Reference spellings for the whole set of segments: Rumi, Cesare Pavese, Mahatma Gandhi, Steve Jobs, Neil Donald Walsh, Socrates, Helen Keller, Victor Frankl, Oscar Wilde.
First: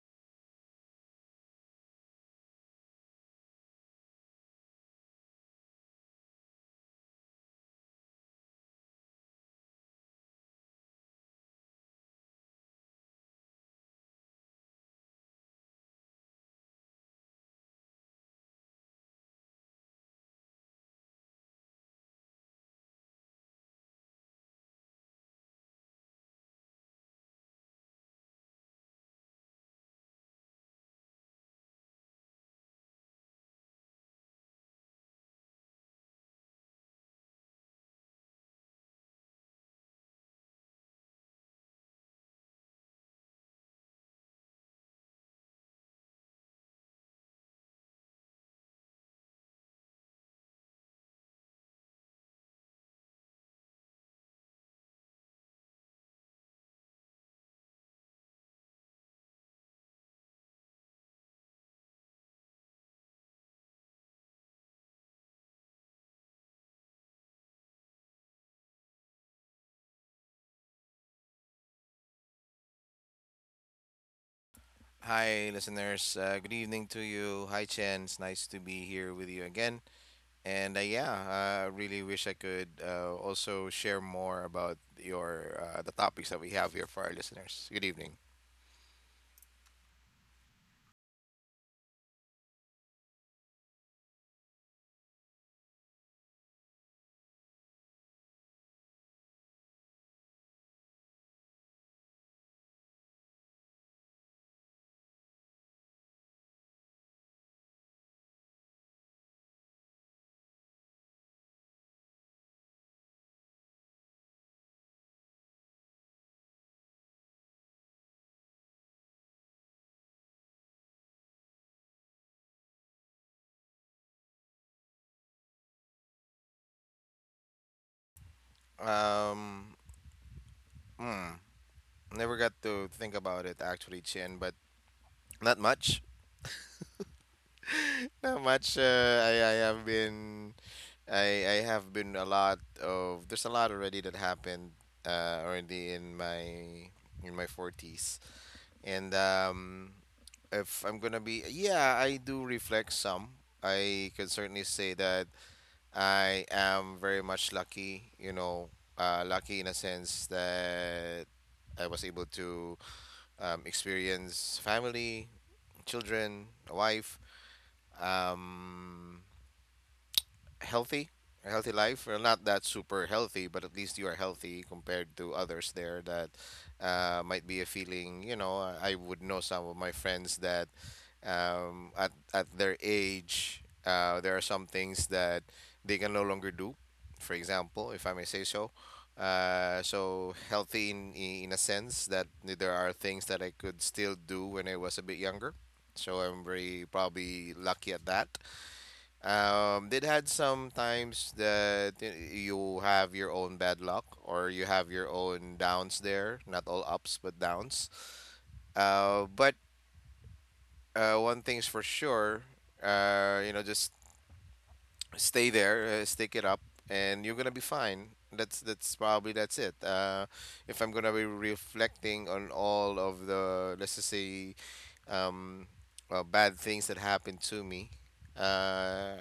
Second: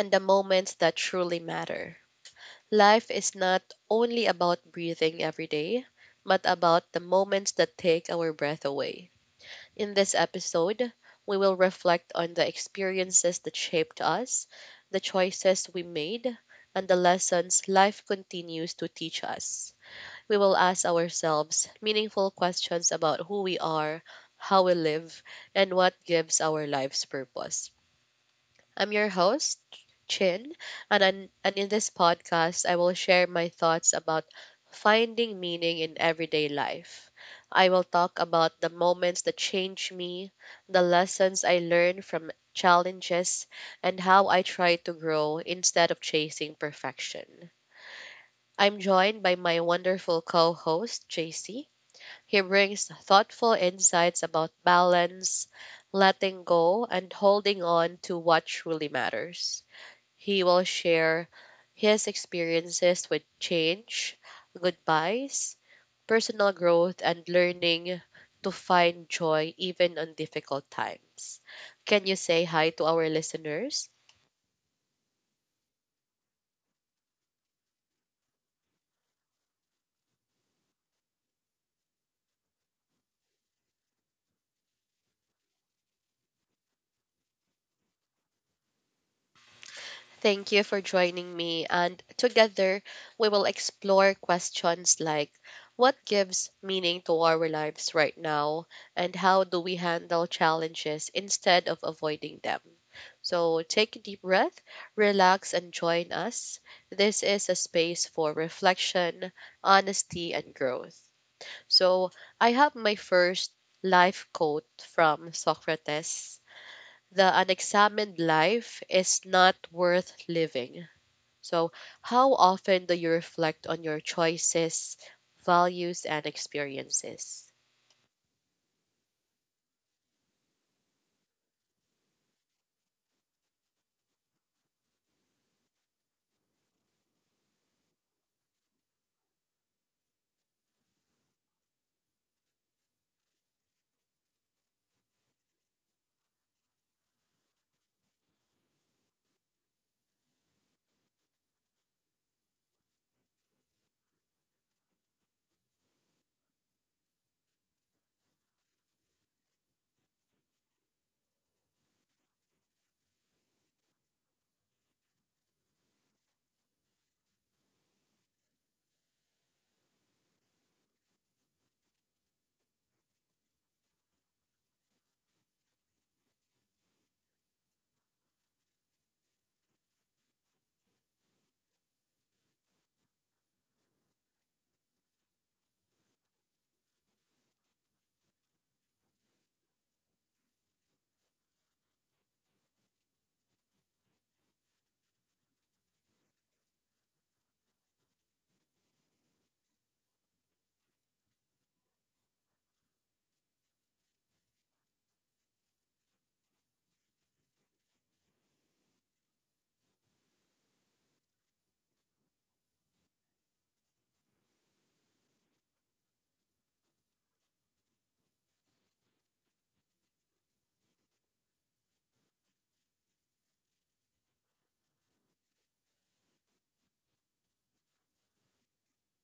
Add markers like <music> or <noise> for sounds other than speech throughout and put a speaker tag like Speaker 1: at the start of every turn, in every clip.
Speaker 1: and the moments that truly matter. Life is not only about breathing every day, but about the moments that take our breath away. In this episode, we will reflect on the experiences that shaped us, the choices we made, and the lessons life continues to teach us. We will ask ourselves meaningful questions about who we are, how we live, and what gives our lives purpose. I'm your host, Chin, and in this podcast, I will share my thoughts about finding meaning in everyday life. I will talk about the moments that change me, the lessons I learn from challenges, and how I try to grow instead of chasing perfection. I'm joined by my wonderful co host, JC. He brings thoughtful insights about balance, letting go, and holding on to what truly matters. He will share his experiences with change, goodbyes, personal growth, and learning to find joy even on difficult times. Can you say hi to our listeners?
Speaker 2: Hi, listeners. Good evening to you. Hi, Chen. It's nice to be here with you again. And Yeah, I really wish I could also share more about your the topics that we have here for our listeners. Good evening.
Speaker 1: Thank you for joining me. And together, we will explore questions like what gives meaning to our lives right now, and how do we handle challenges instead of avoiding them. So take a deep breath, relax, and join us. This is a space for reflection, honesty, and growth. So I have my first life quote from Socrates: the unexamined life is not worth living. So, how often do you reflect on your choices, values, and experiences?
Speaker 2: Um, hmm, never got to think about it actually, Chen, but not much. Not much. I have been I have been a lot of there's a lot already that happened already in my 40s and if I'm gonna be, yeah, I do reflect some. I can certainly say that I am very much lucky, you know, lucky in a sense that I was able to experience family, children, a wife. Um, healthy, a healthy life. Well, not that super healthy, but at least you are healthy compared to others there that might be a feeling. You know, I would know some of my friends that at their age, there are some things that they can no longer do. For example, if I may say so. So healthy in a sense that there are things that I could still do when I was a bit younger. So I'm very probably lucky at that. Did had some times that you have your own bad luck or you have your own downs there, not all ups but downs. But One thing's for sure, you know, just stay there, stick it up, and you're gonna be fine. That's probably that's it. If I'm gonna be reflecting on all of the, let's just say, um, bad things that happened to me. Uh,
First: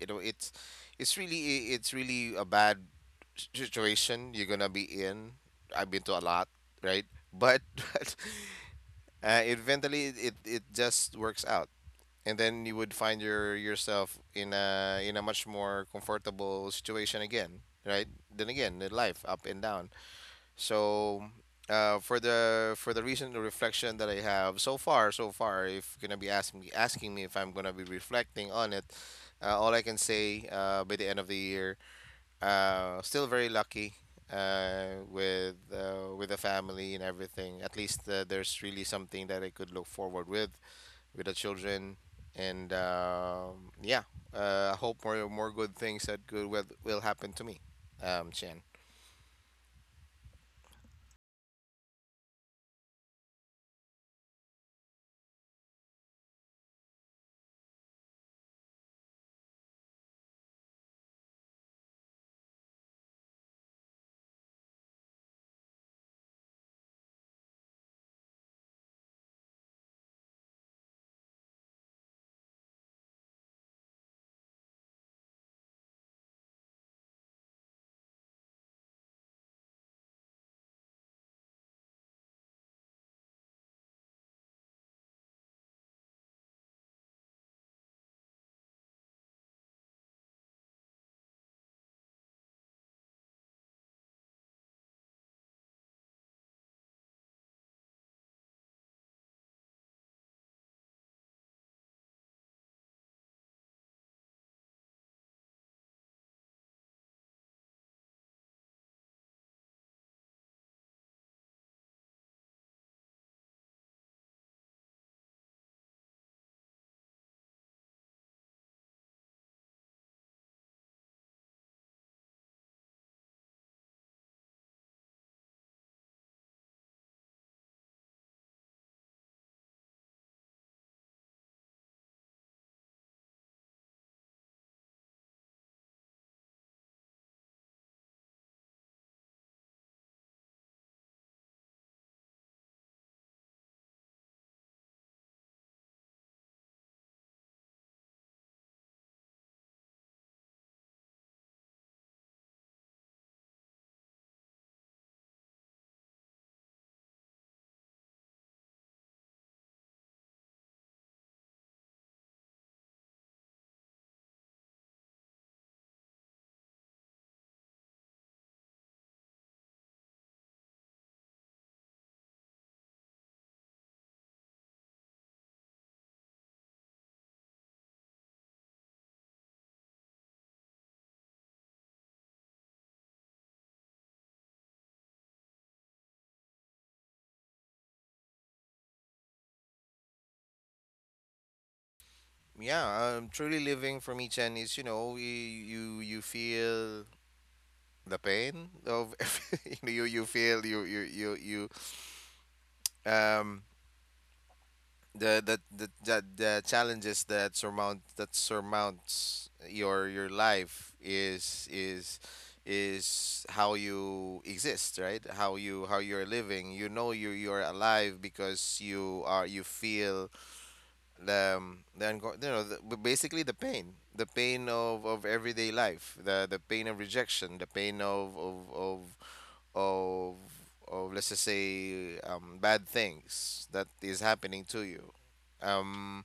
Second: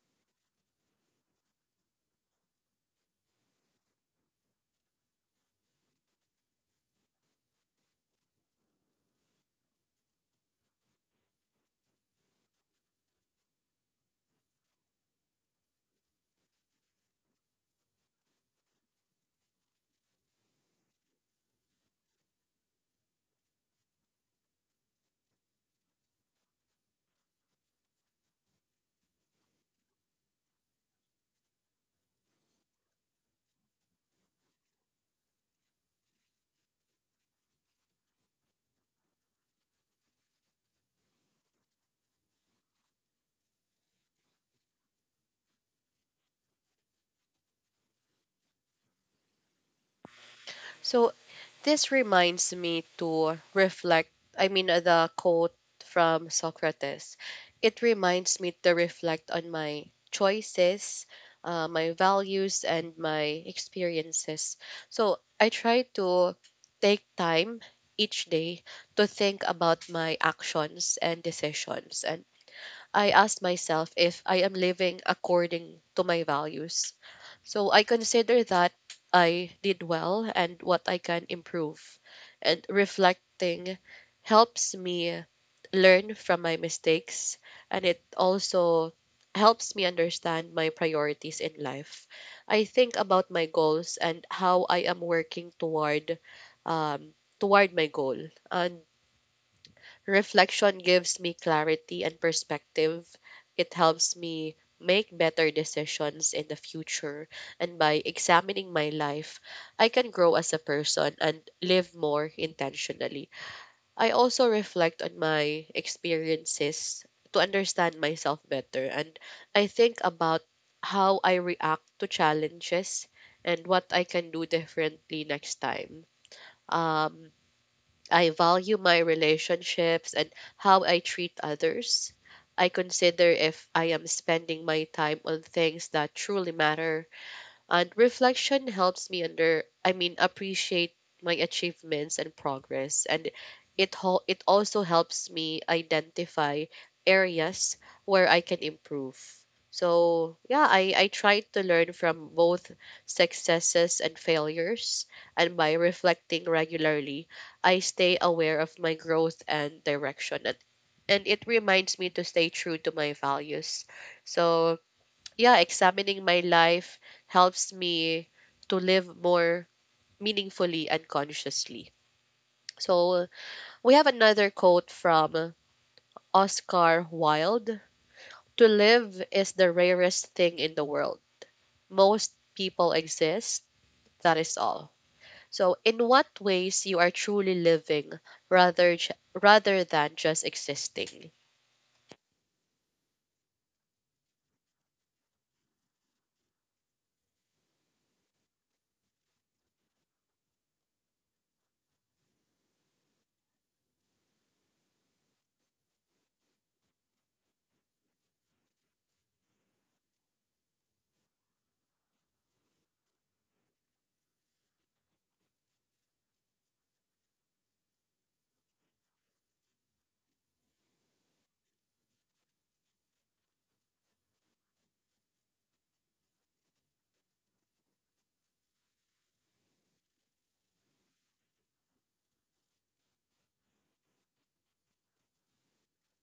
Speaker 2: you know, it's really it's really a bad situation you're gonna be in. I've been to a lot, right? But, <laughs> but eventually it just works out, and then you would find your yourself in a much more comfortable situation again, right? Then again in life, up and down. So, for the recent reflection that I have so far, so far, if you're gonna be asking me if I'm gonna be reflecting on it, all I can say, by the end of the year, still very lucky with the family and everything. At least there's really something that I could look forward with the children, and yeah, I hope more good things that good will happen to me. Chen.
Speaker 1: So, this reminds me to reflect. I mean, the quote from Socrates. It reminds me to reflect on my choices, my values, and my experiences. So, I try to take time each day to think about my actions and decisions, and I asked myself if I am living according to my values. So I consider that I did well and what I can improve. And reflecting helps me learn from my mistakes, and it also helps me understand my priorities in life. I think about my goals and how I am working toward um, toward my goal. And reflection gives me clarity and perspective. It helps me make better decisions in the future. And by examining my life, I can grow as a person and live more intentionally. I also reflect on my experiences to understand myself better. And I think about how I react to challenges and what I can do differently next time. Um, I value my relationships and how I treat others. I consider if I am spending my time on things that truly matter, and reflection helps me appreciate my achievements and progress. And it also helps me identify areas where I can improve. So yeah, I try to learn from both successes and failures. And by reflecting regularly, I stay aware of my growth and direction. And it reminds me to stay true to my values. So yeah, examining my life helps me to live more meaningfully and consciously. So we have another quote from Oscar Wilde: to live is the rarest thing in the world. Most people exist, that is all. So, in what ways you are truly living rather than just existing?
Speaker 2: Yeah, truly living for me, Chen, is you know you feel the pain of <laughs> you feel you um the challenges that surmount that surmounts your life is how you exist, right? How you how you're living. You know you're alive because you are you feel the you know the, but basically the pain, the pain of everyday life, the pain of rejection, the pain of, of let's just say, bad things that is happening to you. um,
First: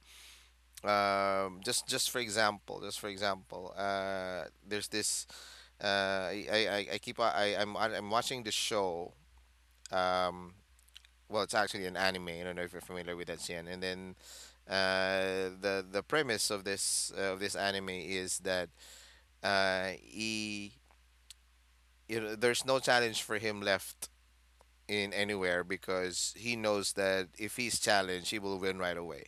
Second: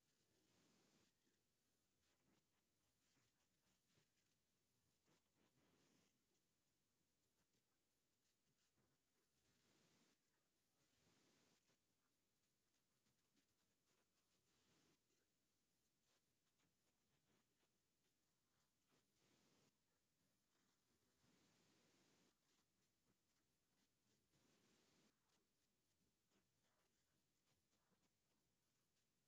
Speaker 2: just for example, just for example, there's this I keep I'm watching this show. um, well, it's actually an anime. I don't know if you're familiar with that, Xian. And then the premise of this of this anime is that he, you know, there's no challenge for him left in anywhere because he knows that if he's challenged, he will win right away.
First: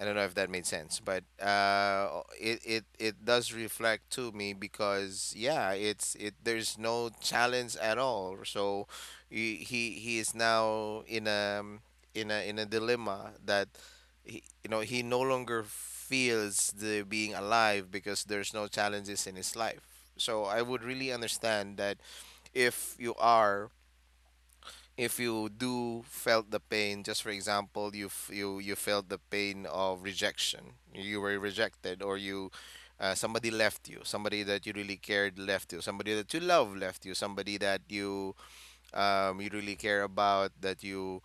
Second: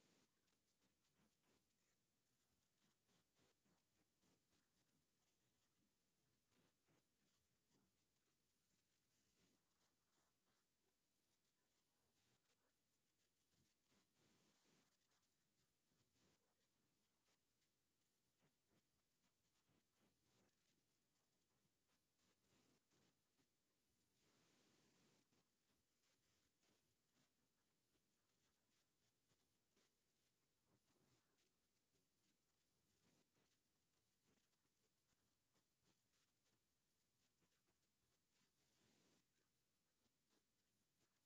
Speaker 2: I don't know if that made sense, but it does reflect to me because yeah, it's it there's no challenge at all. So he is now in a in a in a dilemma that he, you know, he no longer feels the being alive because there's no challenges in his life. So I would really understand that if you are, if you do felt the pain. Just for example, you you you felt the pain of rejection. You were rejected, or you somebody left you, somebody that you really cared left you, somebody that you love left you, somebody that you you really care about, that you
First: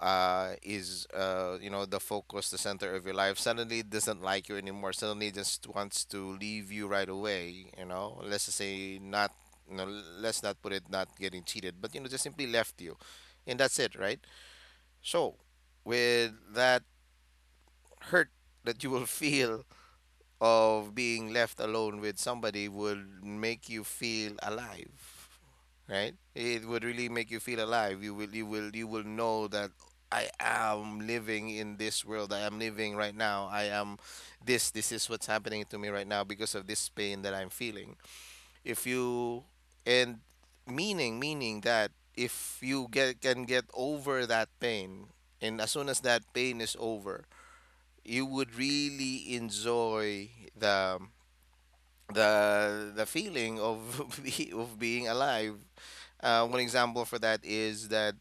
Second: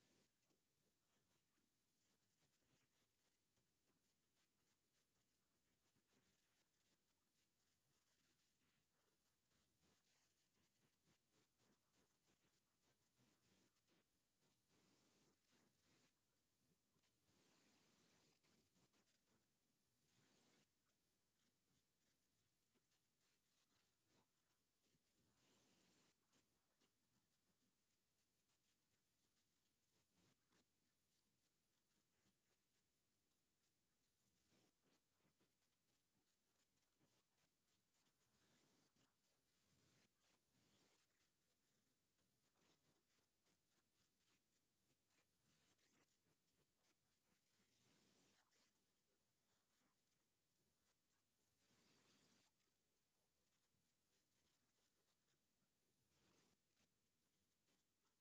Speaker 2: is you know, the focus, the center of your life, suddenly doesn't like you anymore. Suddenly just wants to leave you right away. You know, let's just say not. You know, let's not put it not getting cheated, but you know just simply left you, and that's it, right? So with that hurt that you will <laughs> feel of being left alone with somebody would make you feel alive, right? It would really make you feel alive. You will you will know that I am living in this world. I am living right now. I am, this is what's happening to me right now because of this pain that I'm feeling. If you and meaning that if you get can get over that pain, and as soon as that pain is over, you would really enjoy the the feeling of <laughs> of being alive. One example for that is that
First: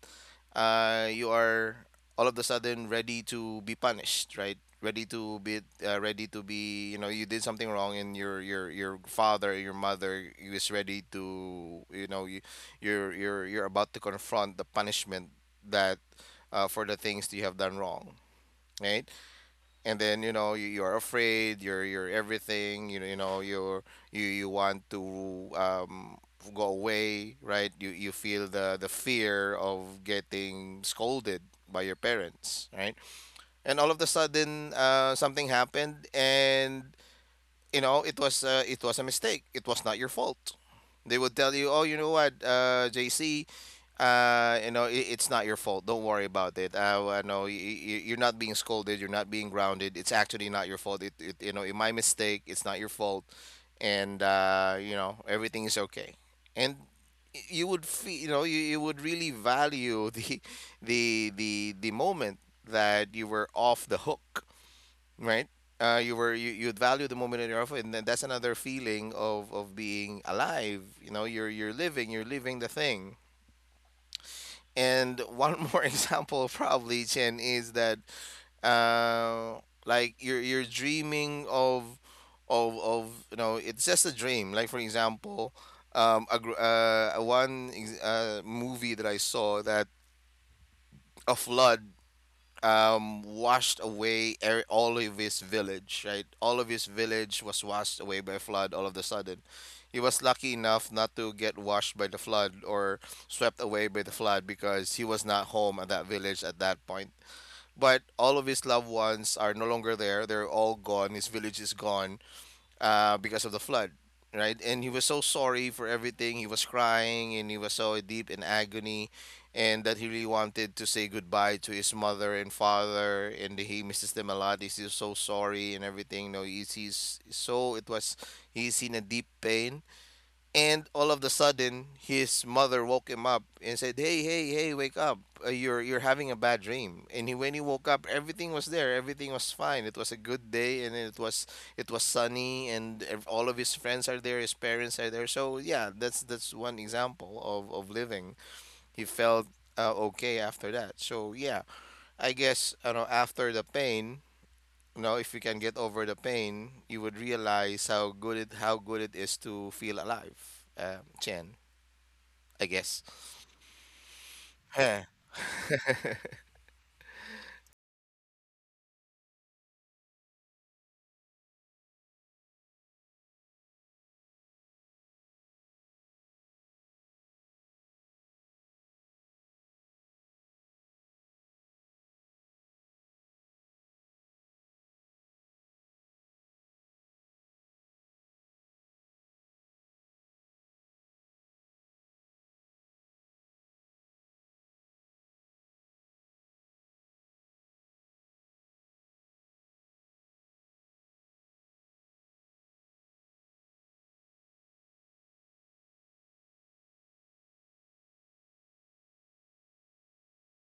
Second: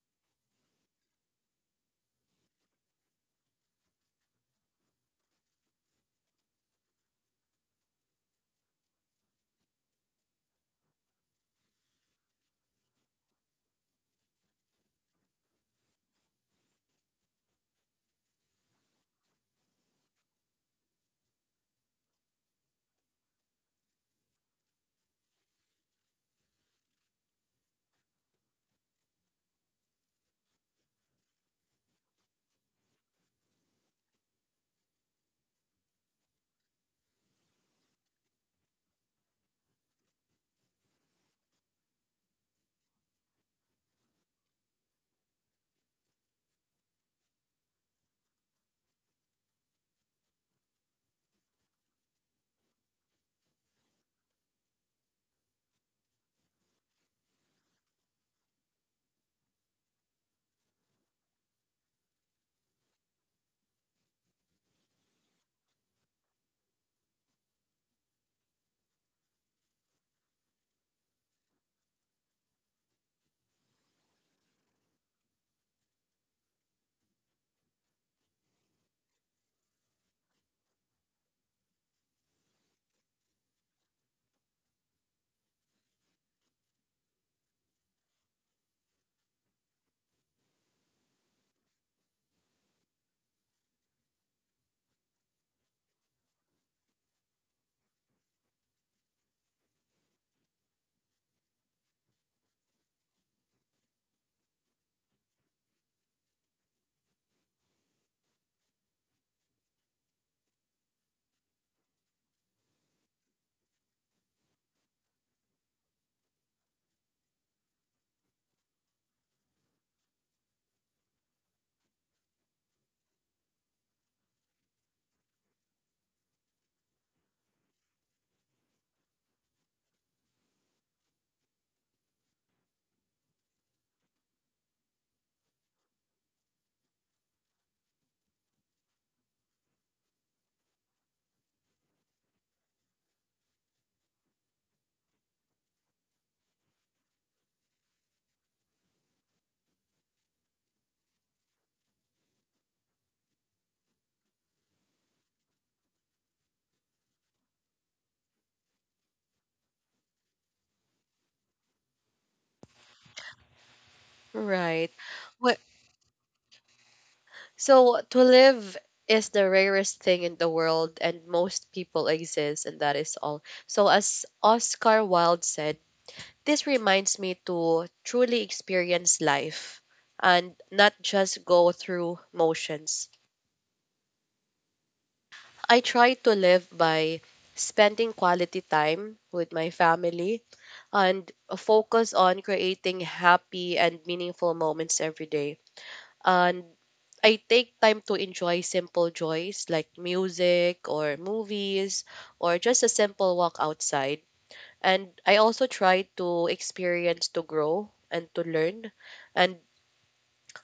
Speaker 2: you are all of a sudden ready to be punished, right? Ready to be, uh, ready to be, you know, you did something wrong and your father, your mother is ready to, you know, you're about to confront the punishment that for the things that you have done wrong, right? And then you know you, you're afraid, you're everything, you know, you know you you want to go away, right? You feel the fear of getting scolded by your parents, right? And all of a sudden something happened, and you know it was a mistake, it was not your fault. They would tell you, oh, you know what, JC, you know, it, it's not your fault, don't worry about it. I, you're not being scolded, you're not being grounded. It's actually not your fault. It, you know, it my mistake, it's not your fault. And you know, everything is okay. And you would feel, you know, you would really value the <laughs> the the moment that you were off the hook, right? You were, you you'd value the moment in your offer, and then that's another feeling of being alive. You know, you're living the thing. And one more <laughs> example, probably, Chen, is that uh, like you're dreaming of you know, it's just a dream. Like for example, a gr- one ex- movie that I saw that a flood washed away all of his village, right? All of his village was washed away by flood all of the sudden. He was lucky enough not to get washed by the flood or swept away by the flood because he was not home at that village at that point. But all of his loved ones are no longer there. They're all gone. His village is gone because of the flood, right? And he was so sorry for everything. He was crying and he was so deep in agony, and that he really wanted to say goodbye to his mother and father. And he misses them a lot. He's so sorry and everything. You know, he's so it was he's in a deep pain, and all of the sudden, his mother woke him up and said, "Hey, hey, hey, wake up! You're having a bad dream." And he, when he woke up, everything was there. Everything was fine. It was a good day, and it was, it was sunny, and all of his friends are there. His parents are there. So yeah, that's one example of living. He felt okay after that. So yeah, I guess, you know, after the pain, you know, if you can get over the pain, you would realize how good it is to feel alive. Chen. I guess.
Speaker 1: Right.
Speaker 2: Yeah,
Speaker 1: Wh- So, to live is the rarest thing in the world, and most people exist, and that is all. So, as Oscar Wilde said, this reminds me to truly experience life and not just go through motions. I try to live by spending quality time with my family and focus on creating happy and meaningful moments every day. And I take time to enjoy simple joys like music or movies or just a simple walk outside. And I also try to experience to grow and to learn. And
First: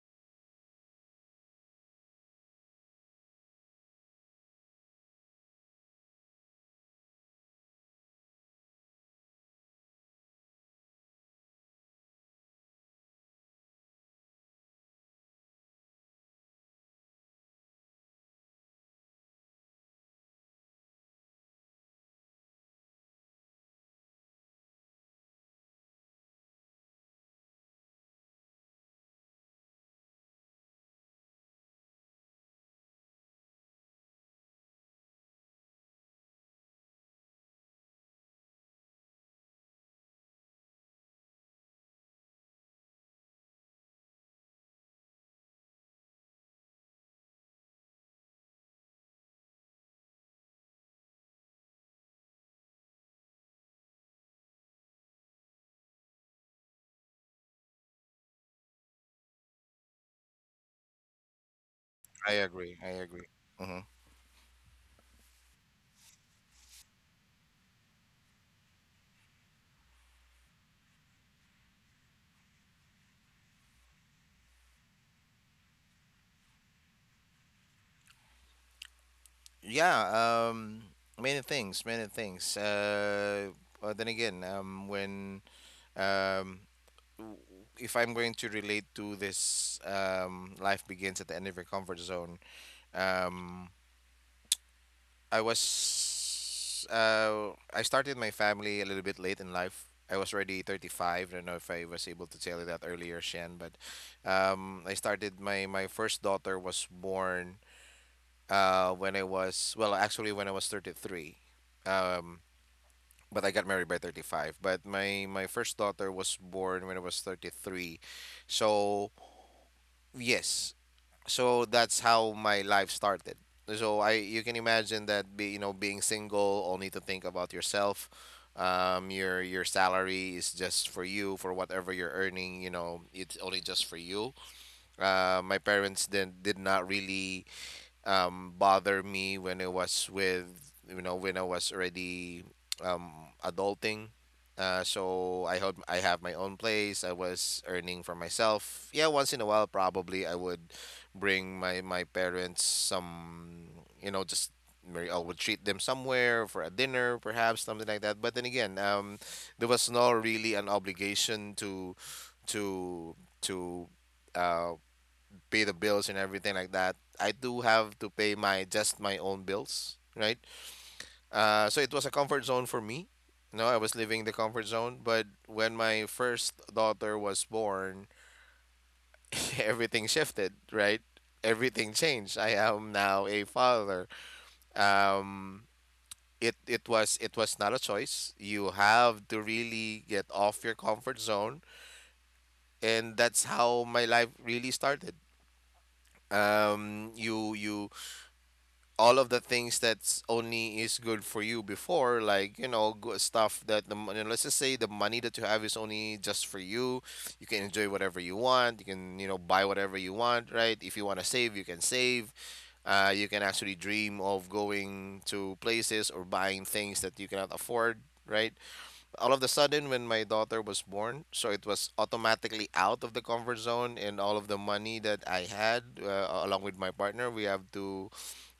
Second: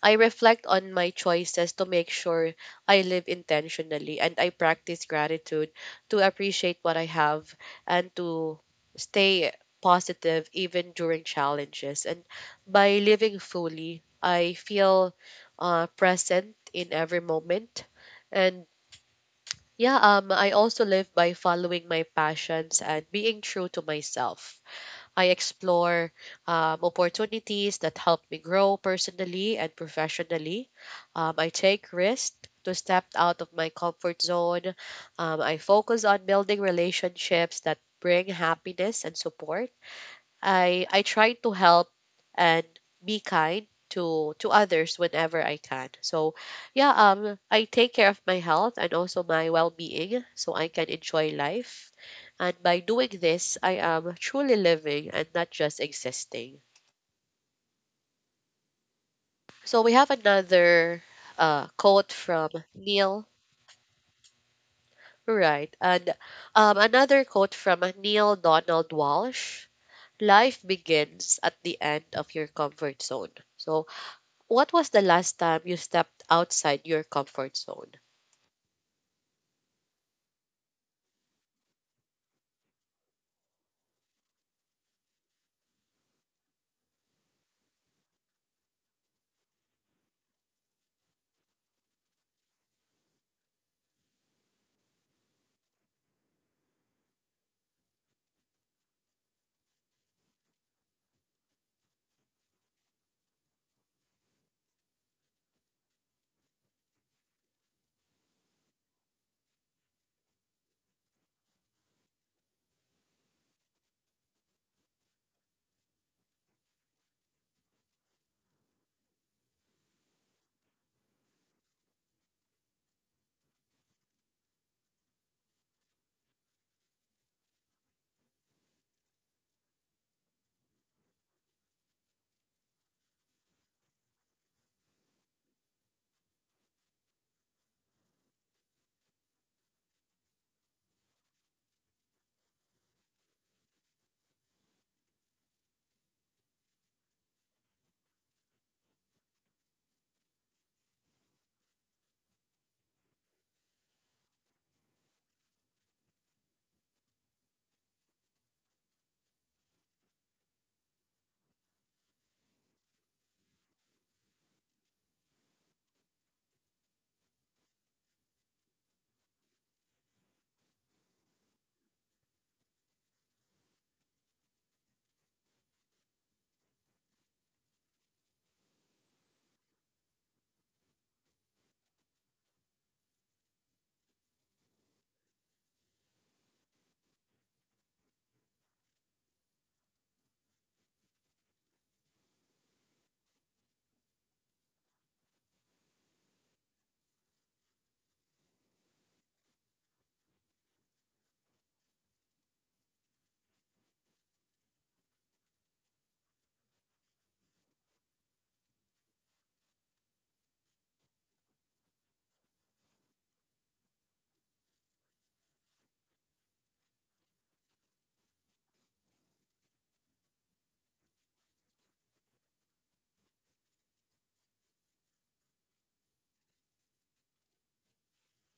Speaker 1: I reflect on my choices to make sure I live intentionally, and I practice gratitude to appreciate what I have and to stay positive even during challenges. And by living fully, I feel present in every moment. And yeah, I also live by following my passions and being true to myself. I explore opportunities that help me grow personally and professionally. I take risks to step out of my comfort zone. I focus on building relationships that bring happiness and support. I try to help and be kind to others whenever I can. So yeah, I take care of my health and also my well-being so I can enjoy life. And by doing this, I am truly living and not just existing. So we have another quote
Speaker 2: I
Speaker 1: from
Speaker 2: agree. I agree.
Speaker 1: Neil.
Speaker 2: Hmm.
Speaker 1: Right. And another quote from Neil Donald Walsh: life begins at the end of your comfort zone. So, what was the last time you stepped outside your comfort zone?
Speaker 2: Yeah, many things, many things. But then again, um, w- if I'm going to relate to this, life begins at the end of your comfort zone. Um, I was, I started my family a little bit late in life. I was already 35. I don't know if I was able to tell you that earlier, Shan, but I started my, my first daughter was born when I was, well, actually when I was 33. Um, but I got married by 35. But my first daughter was born when I was 33. So yes, so that's how my life started. So I you can imagine that be, you know being single, only to think about yourself. Your salary is just for you for whatever you're earning. It's only just for you. My parents then did not really bother me when I was with, when I was already um, adulting. So I hope I have my own place. I was earning for myself. Yeah, once in a while, probably I would bring my parents some, just maybe I would treat them somewhere for a dinner, perhaps something like that. But then again, there was no really an obligation to to uh, pay the bills and everything like that. I do have to pay my just my own bills, right? So it was a comfort zone for me. No, I was living the comfort zone, but when my first daughter was born, <laughs> everything shifted, right? Everything changed. I am now a father. Um, it was not a choice. You have to really get off your comfort zone, and that's how my life really started. You all of the things that's only is good for you before like stuff that the money, let's just say the money that you have is only just for you. You can enjoy whatever you want, you can buy whatever you want, right? If you want to save, you can save. You can actually dream of going to places or buying things that you cannot afford, right? All of the sudden when my daughter was born, so it was automatically out of the comfort zone, and all of the money that I had, along with my partner, we have to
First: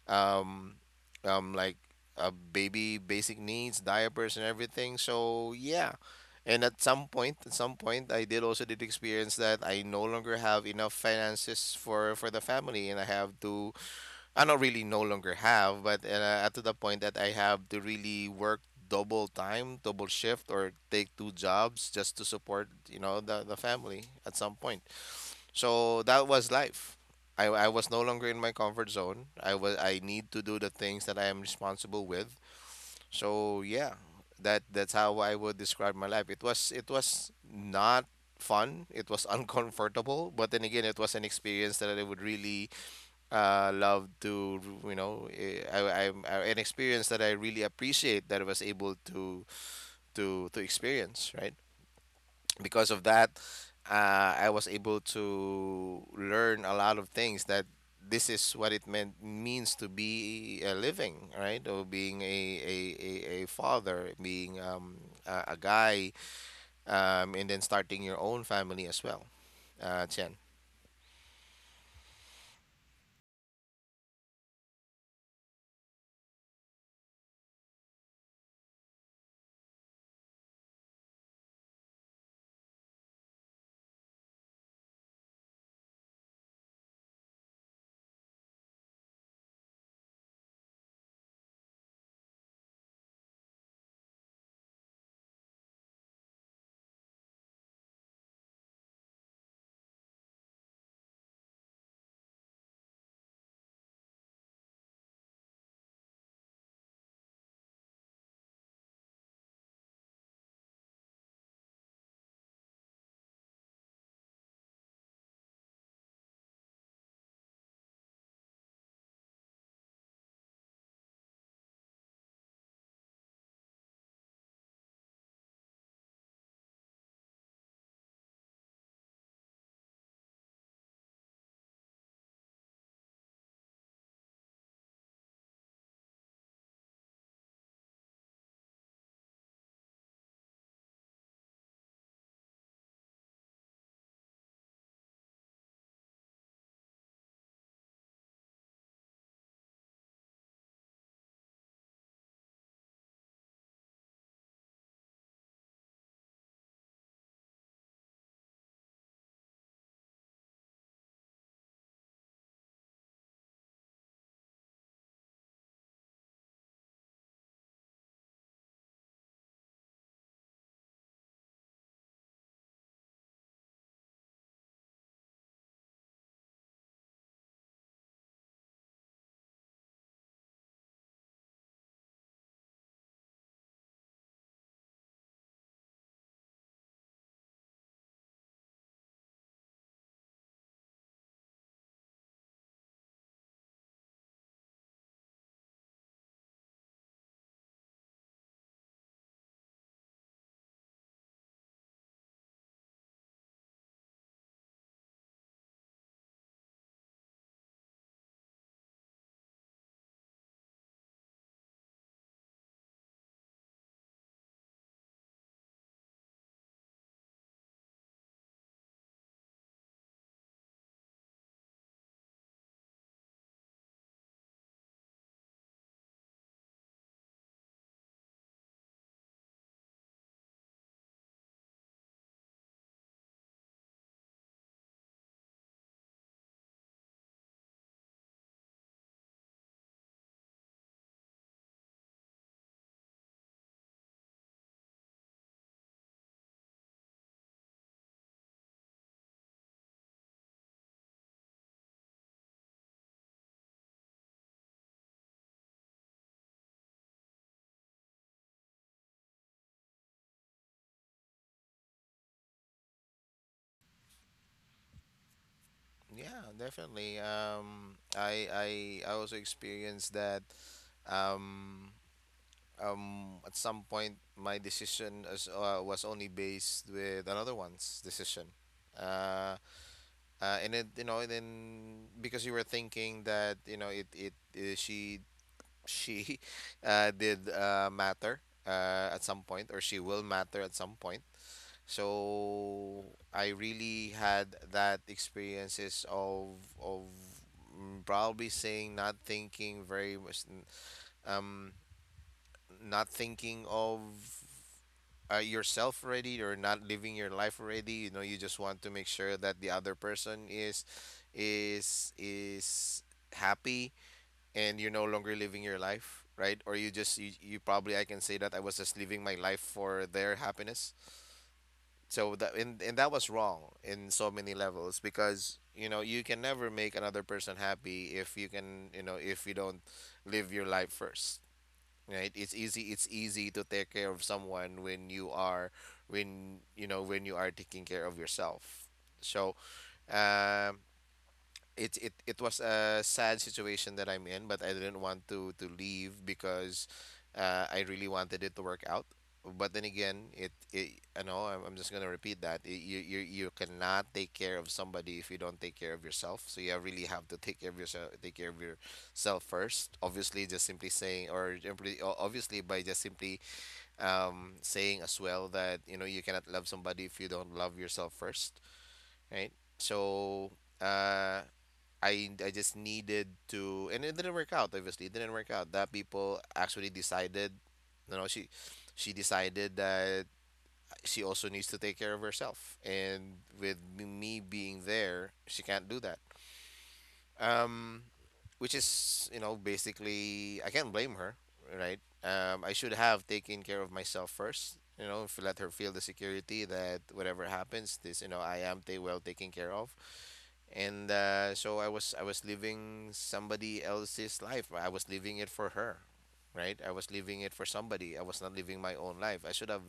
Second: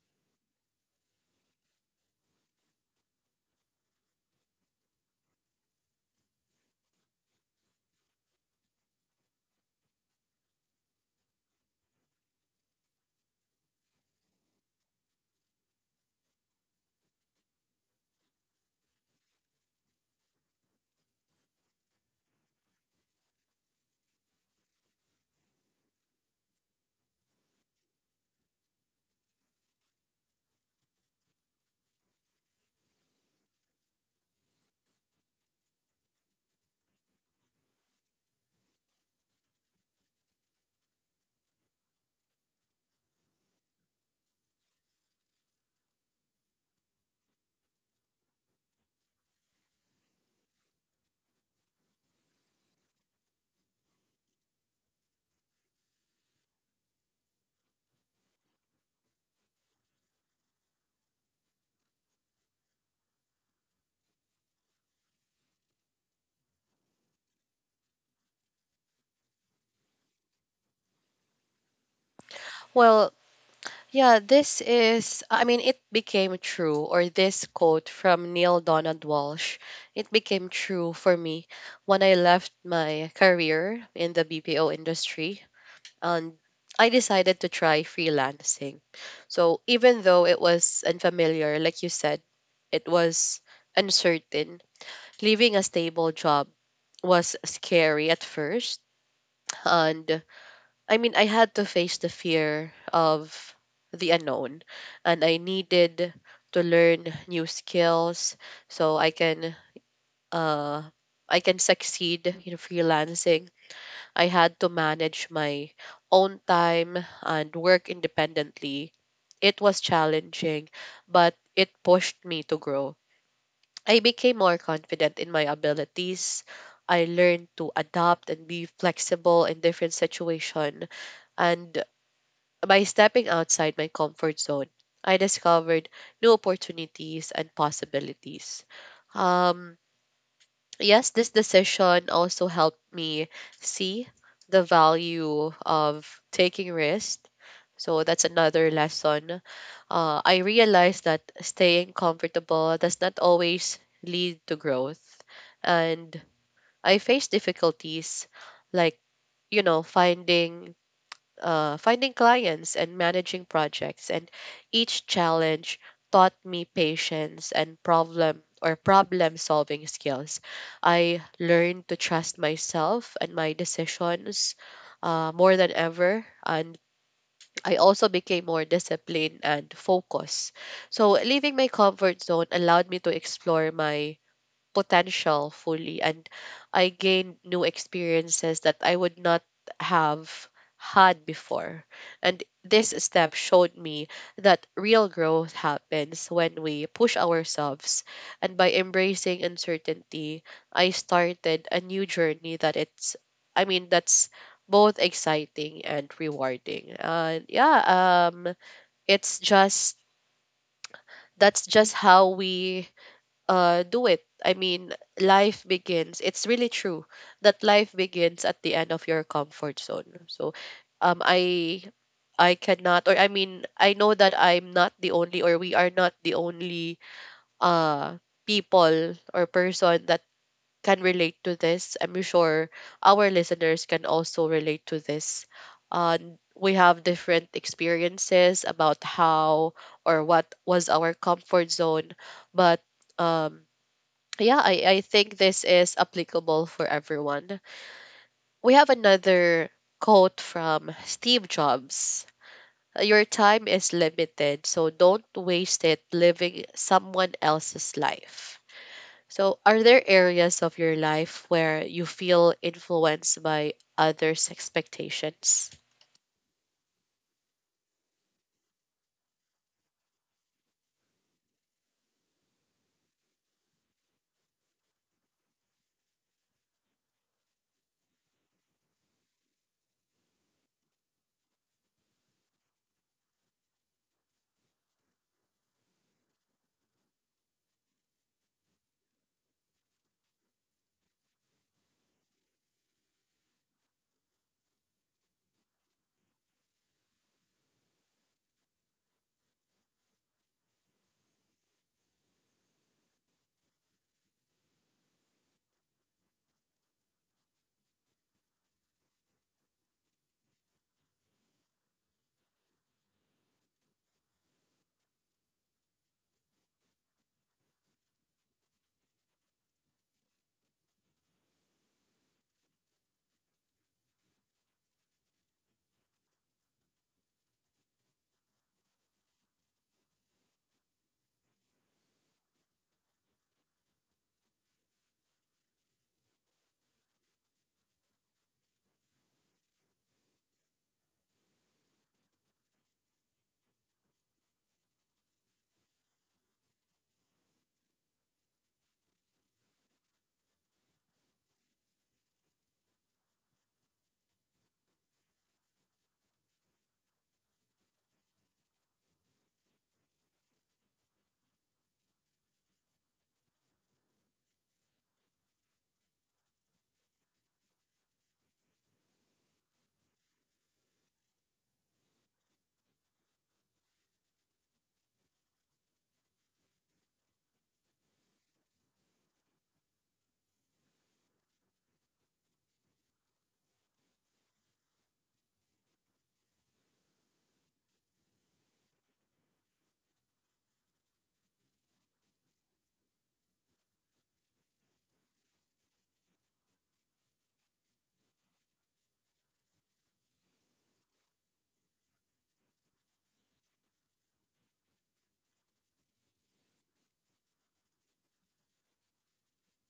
Speaker 2: um, um, like baby basic needs, diapers, and everything. So yeah, and at some point, I did also did experience that I no longer have enough finances for the family, and I have to. I not really no longer have, but at to the point that I have to really work double time, double shift, or take two jobs just to support the family at some point. So that was life. I was no longer in my comfort zone. I was I need to do the things that I am responsible with. So yeah, that's how I would describe my life. It was not fun. It was <laughs> uncomfortable, but then again, it was an experience that I would really love to you know eh, I an experience that I really appreciate that I was able to experience. Right, because of that, I was able to learn a lot of things that this is what it meant means to be a living, right? Or being a father, being a guy, and then starting your own family as well. Chen.
Speaker 1: Well, yeah, this is, I mean, it became true, or this quote from Neil Donald Walsh, it became true for me when I left my career in the BPO industry, and I decided to try freelancing. So even though it was unfamiliar, like you said, it was uncertain. Leaving a stable job was scary at first, and I mean, I had to face the fear of the unknown, and I needed to learn new skills so uh I can succeed in freelancing. I had to manage my own time and work independently. It was challenging, but it pushed me to grow. I became more confident in my abilities. I learned to adapt and be flexible in different situations, and by stepping outside my comfort zone, I discovered new opportunities and possibilities. Um, yes, this decision also helped me see the value of taking risks. So that's another lesson. I realized that staying comfortable does not always lead to growth. And I faced difficulties like, you know, finding finding clients and managing projects. And each challenge taught me patience and problem solving skills. I learned to trust myself and my decisions more than ever. And I also became more disciplined and focused. So, leaving my comfort zone allowed me to explore my potential fully, and I gained new experiences that I would not have had before. And this step showed me that real growth happens when we push ourselves. And by embracing uncertainty, I started a new journey that it's, I mean, that's both exciting and rewarding. And yeah, it's just that's just how we do it. I mean, life begins. It's really true that life begins at the end of your comfort zone. So, um, I I cannot, or I mean, I know that I'm not the only, or we are not the only uh people or person that can relate to this. I'm sure our listeners can also relate to this. Uh, we have different experiences about how or what was our comfort zone, but um yeah, I think this is applicable for everyone. We have another quote from Steve Jobs: your time is limited, so don't waste it living someone else's life. So, are there areas of your life where you feel influenced by others' expectations?
Speaker 2: Yeah, definitely. I also experienced that. Um, at some point my decision as was only based with another one's decision. uh, and it you know, then because you were thinking that you know it it, she <laughs> did matter at some point, or she will matter at some point. So I really had that experiences of probably saying, not thinking very much um not thinking of yourself already, or not living your life already. You know, you just want to make sure that the other person is happy and you're no longer living your life, right? Or you just you probably, I can say that I was just living my life for their happiness. So that, and that was wrong in so many levels because you know you can never make another person happy if you can, you know, if you don't live your life first, right? It's easy, it's easy to take care of someone when you are, when you know, when you are taking care of yourself. So um it was a sad situation that I'm in, but I didn't want to leave because I really wanted it to work out. But then again, it I know I'm just gonna repeat that I you you cannot take care of somebody if you don't take care of yourself. So you really have to take care of yourself, take care of yourself first. Obviously, just simply saying, or simply, obviously by just simply saying as well that you know you cannot love somebody if you don't love yourself first, right? So uh I just needed to, and it didn't work out. Obviously, it didn't work out. That people actually decided, you know, she decided that she also needs to take care of herself, and with me being there, she can't do that. Um, which is, you know, basically, I can't blame her, right? I should have taken care of myself first. You know, if let her feel the security that whatever happens, this, you know, I am ta well taken care of, and so I was living somebody else's life. I was living it for her, right? I was living it for somebody. I was not living my own life. I should have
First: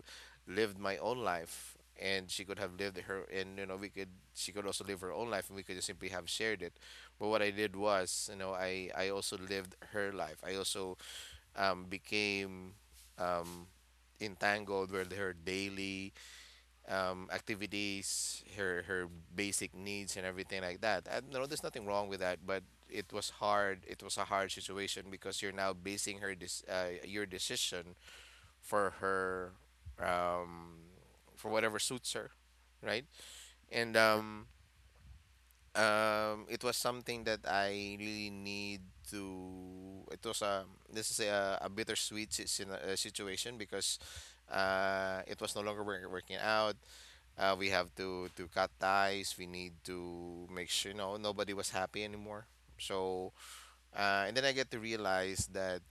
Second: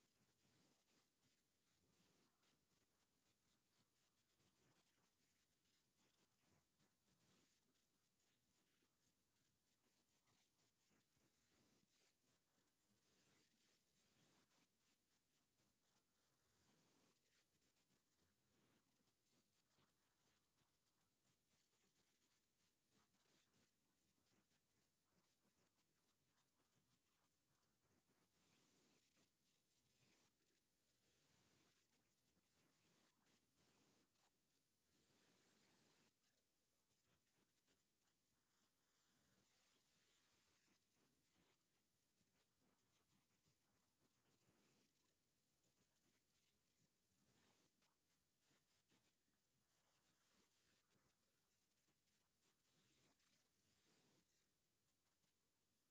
Speaker 2: lived my own life, and she could have lived her. And you know, we could she could also live her own life, and we could just simply have shared it. But what I did was, you know, I also lived her life. I also became um, entangled with her daily activities, her basic needs and everything like that. And no, there's nothing wrong with that, but it was hard. It was a hard situation because you're now basing your decision for her, um, for whatever suits her, right? And it was something that I really need to. It was a, this is a bittersweet situation because it was no longer working out. We have to cut ties. We need to make sure, you know, nobody was happy anymore. So and then I get to realize that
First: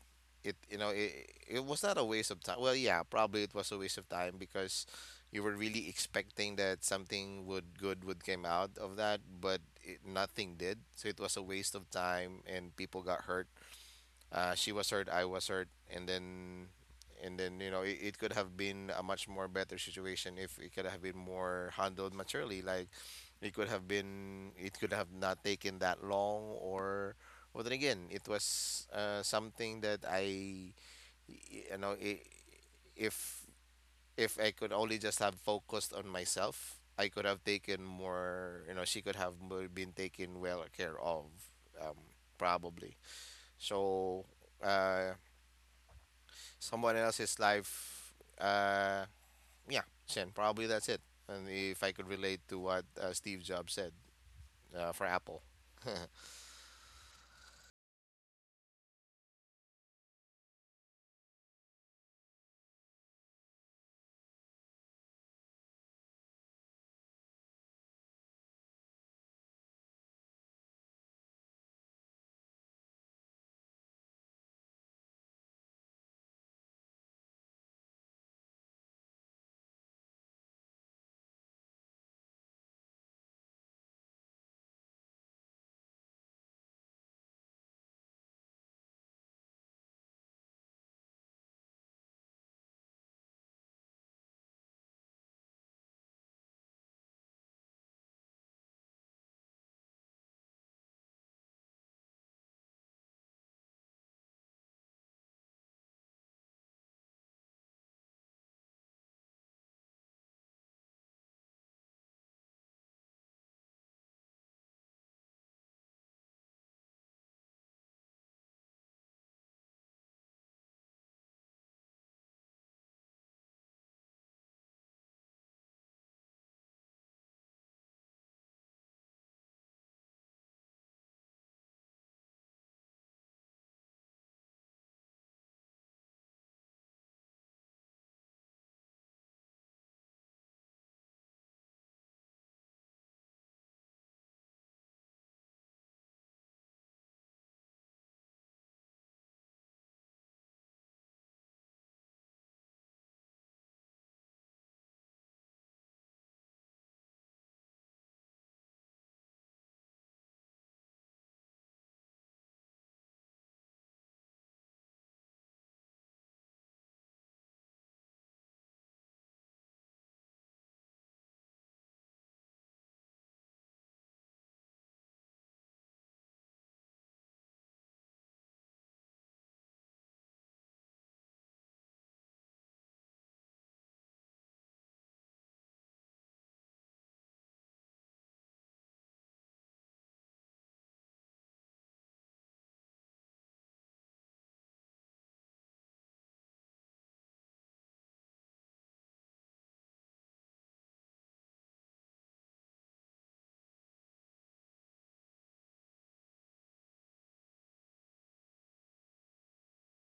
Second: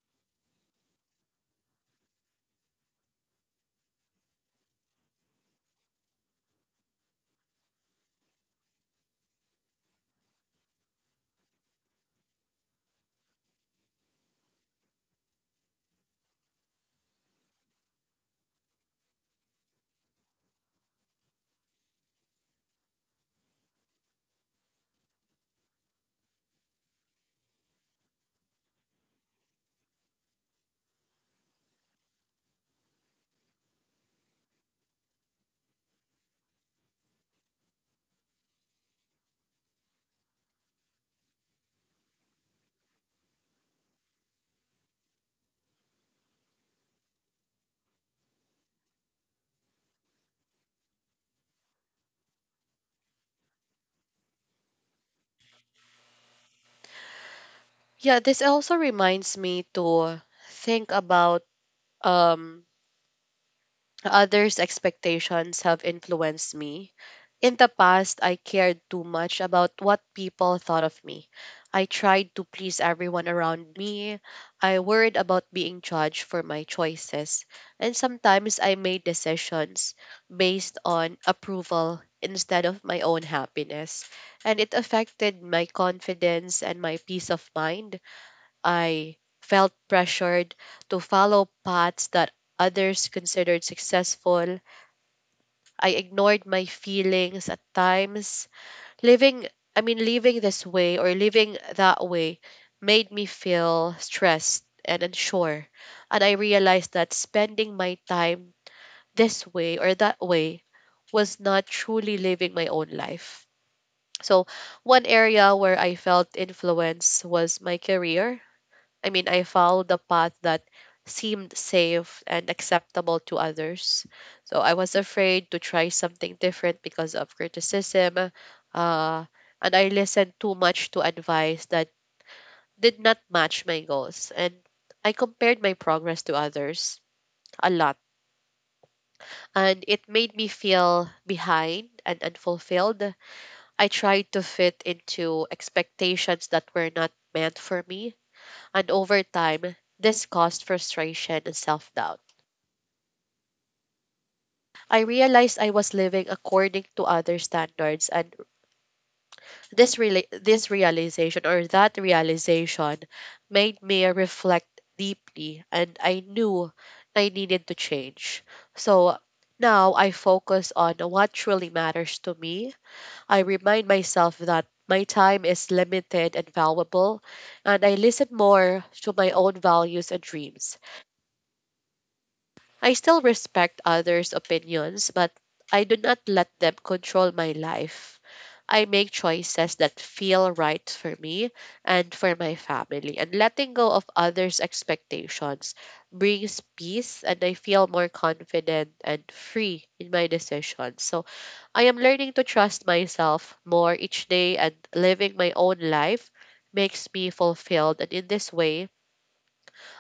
Speaker 2: it you know it it was not a waste of time. Well, yeah, probably it was a waste of time because you were really expecting that something would good would came out of that, but it, nothing did. So it was a waste of time, and people got hurt. She was hurt, I was hurt, and then, and then, you know, it could have been a much more better situation if it could have been more handled maturely. Like it could have been, it could have not taken that long, or, well, then again, it was something that I, you know, I if if I could only just have focused on myself, I could have taken more. You know, she could have more been taken well care of, um, probably. So uh, someone else's life. Uh, yeah, Shen, probably that's it. And if I could relate to what Steve Jobs said for Apple.
Speaker 1: Yeah, this also reminds me to think about um, others' expectations have influenced me. In the past, I cared too much about what people thought of me. I tried to please everyone around me. I worried about being judged for my choices. And sometimes I made decisions based on approval instead of my own happiness. And it affected my confidence and my peace of mind. I felt pressured to follow paths that others considered successful. I ignored my feelings at times. Living, living this way or living that way made me feel stressed and unsure. And I realized that spending my time this way or that way was not truly living my own life. So, one area where I felt influence was my career. I mean, I followed the path that seemed safe and acceptable to others. So I was afraid to try something different because of criticism. Uh, and I listened too much to advice that did not match my goals. And I compared my progress to others a lot. And it made me feel behind and unfulfilled. I tried to fit into expectations that were not meant for me. And over time, this caused frustration and self doubt. I realized I was living according to other standards, and this realization or that realization made me reflect deeply, and I knew I needed to change. So now I focus on what truly matters to me. I remind myself that my time is limited and valuable, and I listen more to my own values and dreams. I still respect others' opinions, but I do not let them control my life. I make choices that feel right for me and for my family, and letting go of others' expectations brings peace, and I feel more confident and free in my decisions. So I am learning to trust myself more each day, and living my own life makes me fulfilled. And in this way,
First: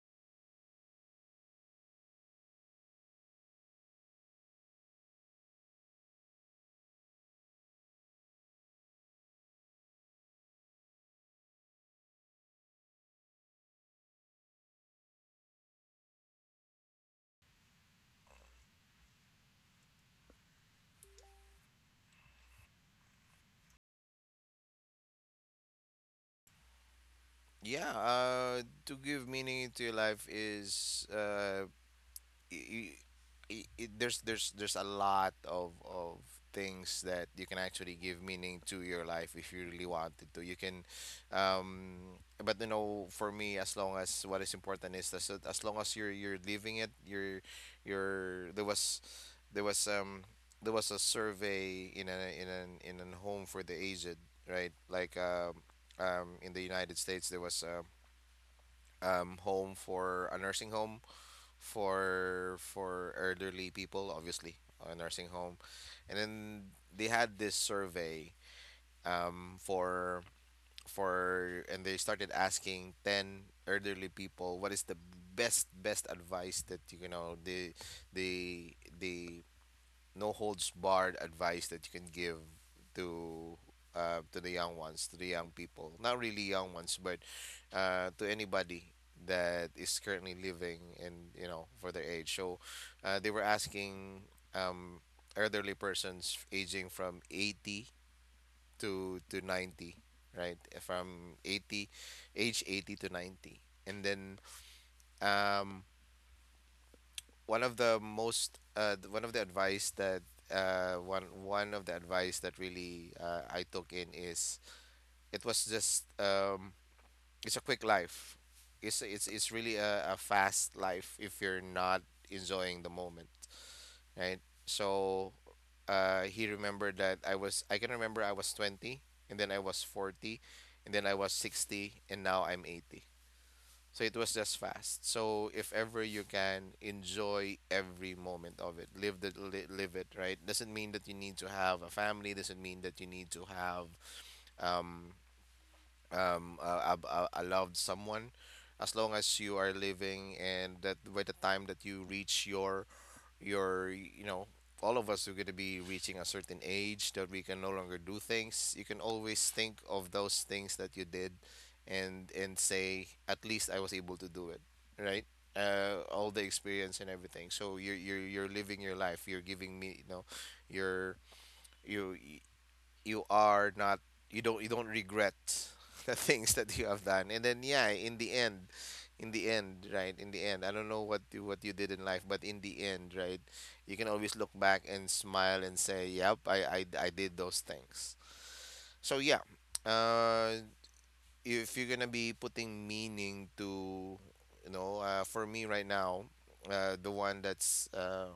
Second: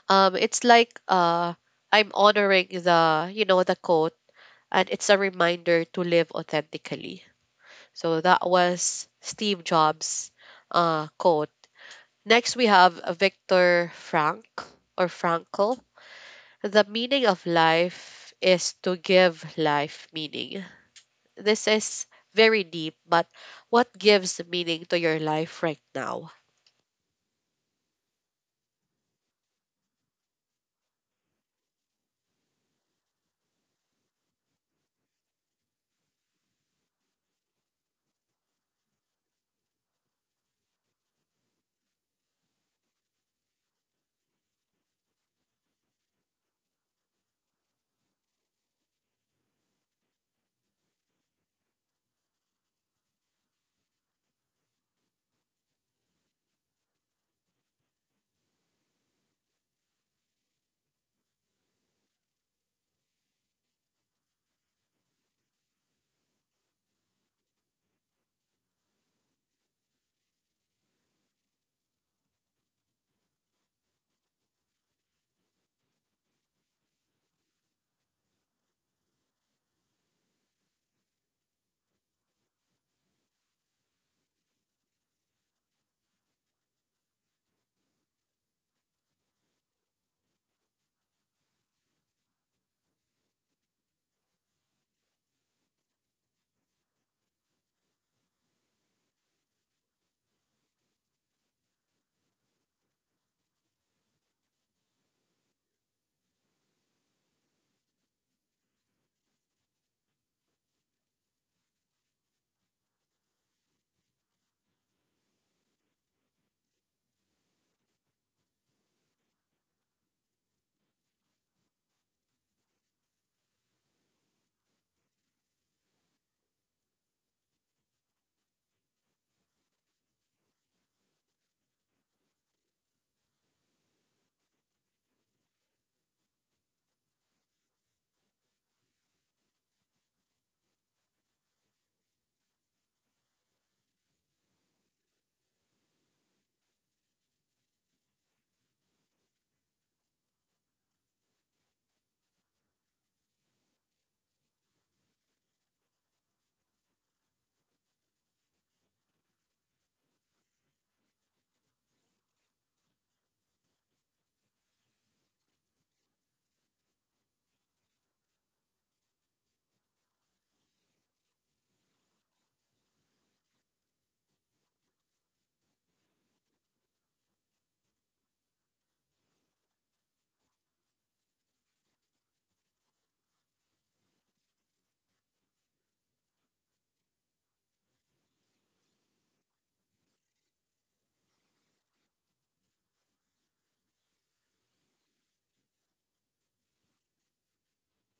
Speaker 1: it's like I'm honoring the the quote, and it's a reminder to live authentically. So that was Steve Jobs' quote. Next we have Victor Frank, or Frankl: the meaning of life is to give life meaning. This is very deep, but what gives meaning to your life right now?
Speaker 2: <laughs> Yeah, to give meaning to your life is y- there's a lot of things that you can actually give meaning to your life if you really wanted to. You can, but you know, for me, as long as what is important is as long as you're living it, you're there was um there was a survey in a in an in a home for the aged, right? Like in the United States there was home for a nursing home for elderly people, obviously, a nursing home, and then they had this survey, um, for for and they started asking 10 elderly people what is the best advice that you know they no holds barred advice that you can give to, to the young ones, to the young people? Not really young ones, but to anybody that is currently living, and you know for their age. So they were asking um, elderly persons aging from 80 to 90, right? From 80, age 80 to 90, and then um, one of the most one of the advice that, one, one of the advice that really I took in is it was just, it's a quick life. It's really a fast life if you're not enjoying the moment, right? So he remembered that I was, I can remember I was 20, and then I was 40, and then I was 60, and now I'm 80. So it was just fast. So if ever you can enjoy every moment of it, live it, right? Doesn't mean that you need to have a family, doesn't mean that you need to have um I loved someone, as long as you are living. And that by the time that you reach your your, all of us are going to be reaching a certain age that we can no longer do things, you can always think of those things that you did and say, at least I was able to do it, right? All the experience and everything. So you're, you're living your life, you're giving me. You're you you are not you don't You don't regret <laughs> the things that you have done. And then yeah, in the end, in the end, right, in the end, I don't know what you did in life, but in the end, right, you can always look back and smile and say, yep, I did those things. So yeah, uh if you're gonna be putting meaning to, you know, for me right now, the one that's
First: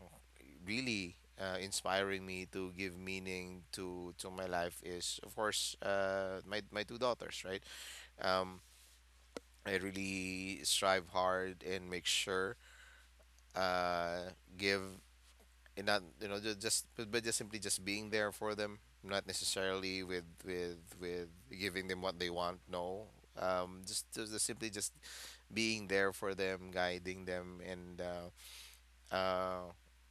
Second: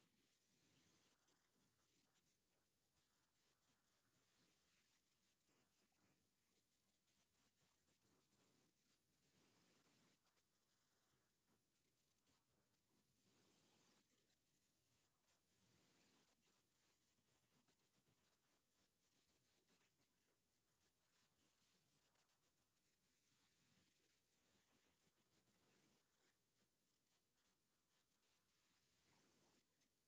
Speaker 2: really inspiring me to give meaning to my life is, of course, my two daughters, right? um, I really strive hard and make sure, give and not, you know, just simply just being there for them, not necessarily with giving them what they want. No. Just, simply just being there for them, guiding them, and uh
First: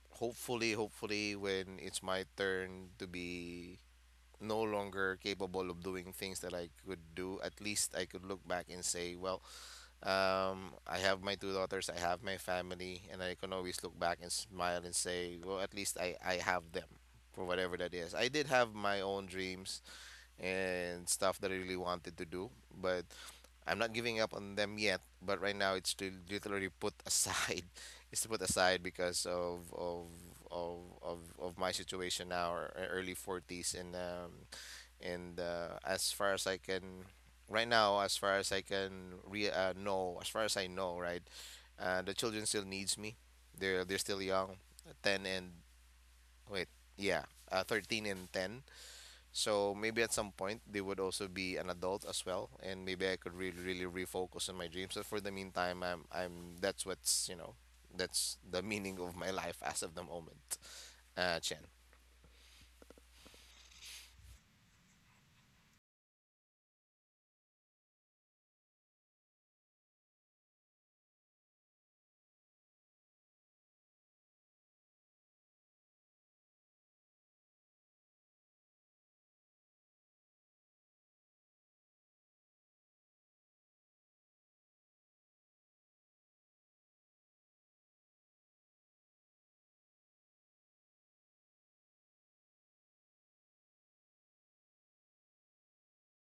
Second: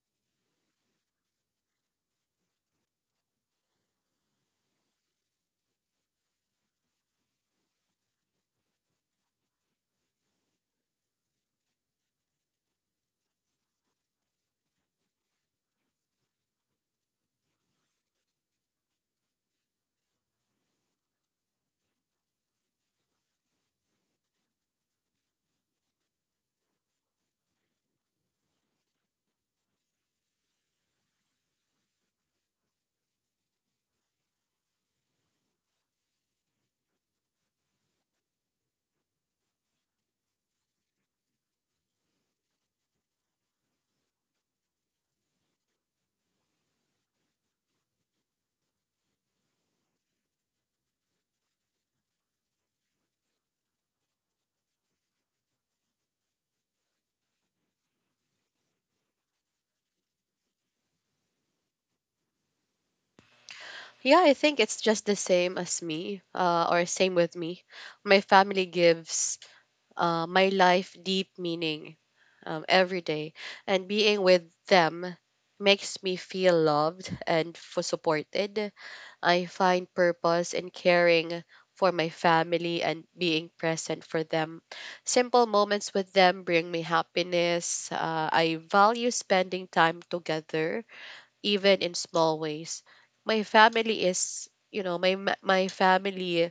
Speaker 2: hopefully, when it's my turn to be no longer capable of doing things that I could do, at least I could look back and say, well, I have my two daughters, I have my family, and I can always look back and smile and say, well, at least I have them, for whatever that is. I did have my own dreams and stuff that I really wanted to do. But I'm not giving up on them yet. But right now, it's to literally put aside. <laughs> It's to put aside because of my situation now, or e- early 40s, and as far as I can, right now, as far as I can re know, as far as I know, right, the children still needs me. They're still young, 10 and wait, yeah, 13 and 10. So maybe at some point they would also be an adult as well, and maybe I could really, really refocus on my dreams. But for the meantime, I'm, I'm. That's that's the <laughs> meaning of my life as of the moment. Chen.
Speaker 1: Yeah, I think it's just the same as me, or same with me. My family gives my life deep meaning, every day. And being with them makes me feel loved and supported. I find purpose in caring for my family and being present for them. Simple moments with them bring me happiness. I value spending time together, even in small ways. My family is, you know, my family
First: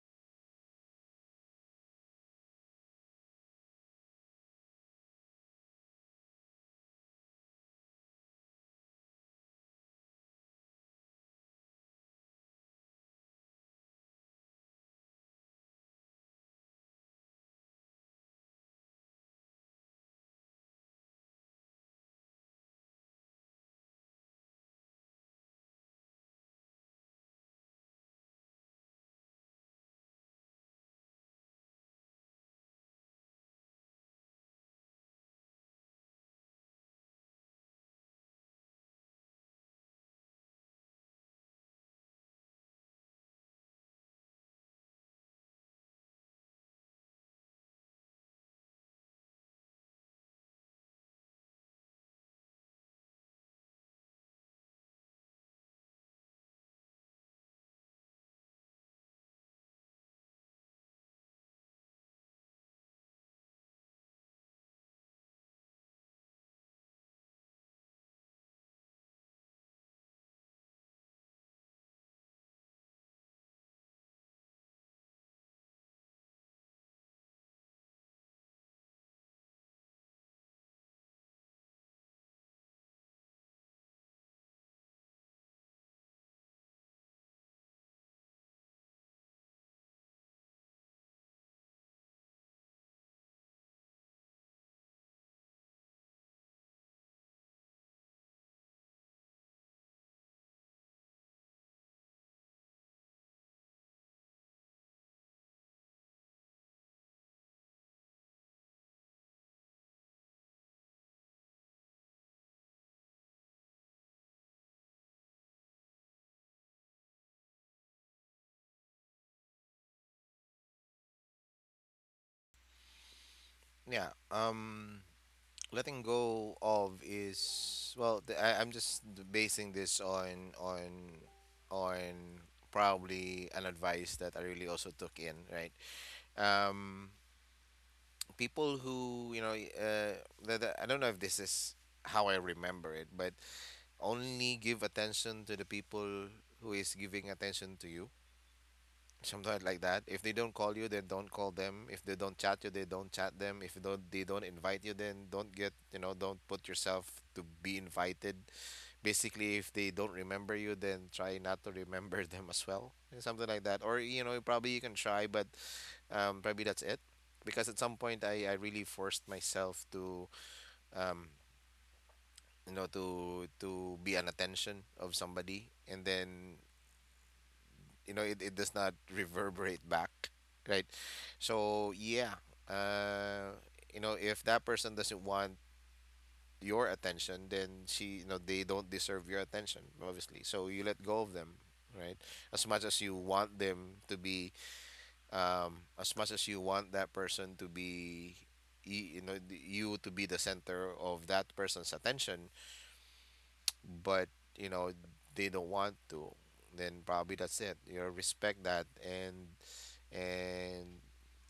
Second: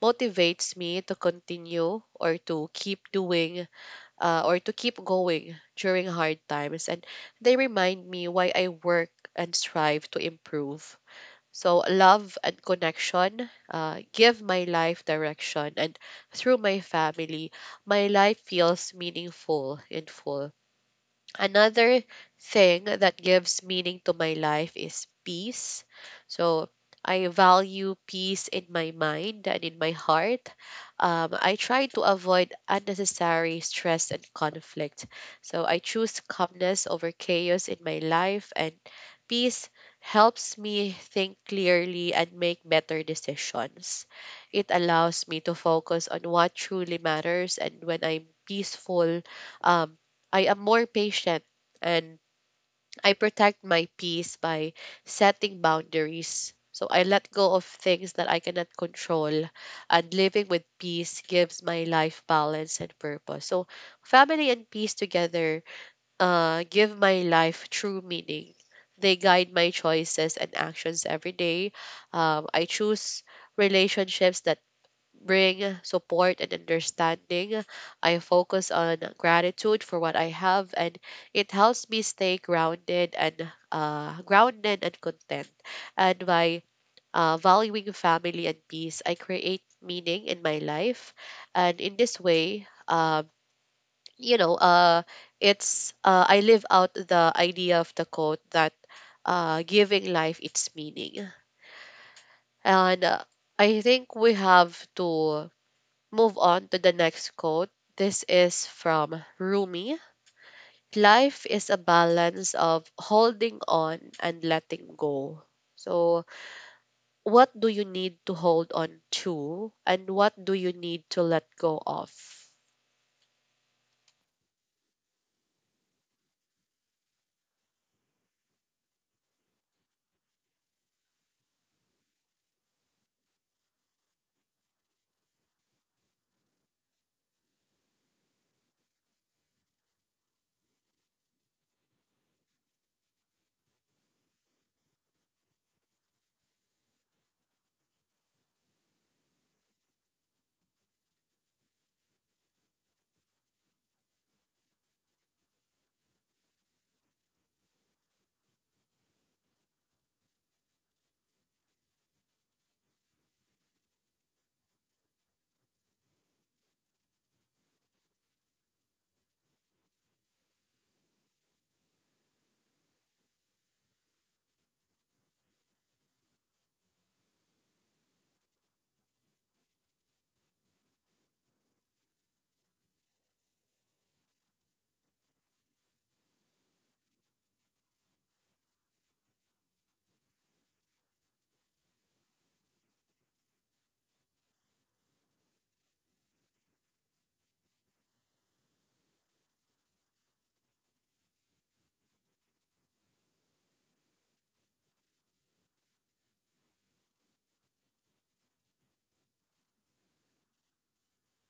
Speaker 1: motivates me to continue, or to keep doing, or to keep going during hard times. And they remind me why I work and strive to improve. So, love and connection give my life direction, and through my family, my life feels meaningful and full. Another thing that gives meaning to my life is peace. So I value peace in my mind and in my heart. I try to avoid unnecessary stress and conflict. So I choose calmness over chaos in my life, and peace helps me think clearly and make better decisions. It allows me to focus on what truly matters, and when I'm peaceful, um, I am more patient, and I protect my peace by setting boundaries. So I let go of things that I cannot control, and living with peace gives my life balance and purpose. So family and peace together give my life true meaning. They guide my choices and actions every day. I choose relationships that bring support and understanding. I focus on gratitude for what I have, and it helps me stay grounded and content. And by valuing family and peace, I create meaning in my life, and in this way, you know, it's I live out the idea of the quote that giving life its meaning. And I think we have to move on to the next quote. This is from Rumi. Life is a balance of holding on and letting go. So, what do you need to hold on to and what do you need to let go of?
Speaker 2: Yeah. Letting go of is well. I'm just basing this on probably an advice that I really also took in, right. Um, People who, you know, I don't know if this is how I remember it, but only give attention to the people who is giving attention to you, something like that. If they don't call you, then don't call them. If they don't chat you, they don't chat them. If don't, they don't invite you, then don't get, you know, don't put yourself to be invited. Basically, if they don't remember you, then try not to remember <laughs> them as well. Yeah, something like that. Or, you know, probably you can try, but probably that's it. Because at some point I really forced myself to, um, you know, to be an attention of somebody, and then, you know, it does not <laughs> reverberate back, right? So yeah, uh, you know, if that person doesn't want your attention, then she, you know, they don't deserve your attention, obviously. So you let go of them, right? As much as you want them to be, as much as you want that person to be, you know, you to be the center of that person's attention, but, you know, they don't want to, then probably that's it. You know, respect that, and and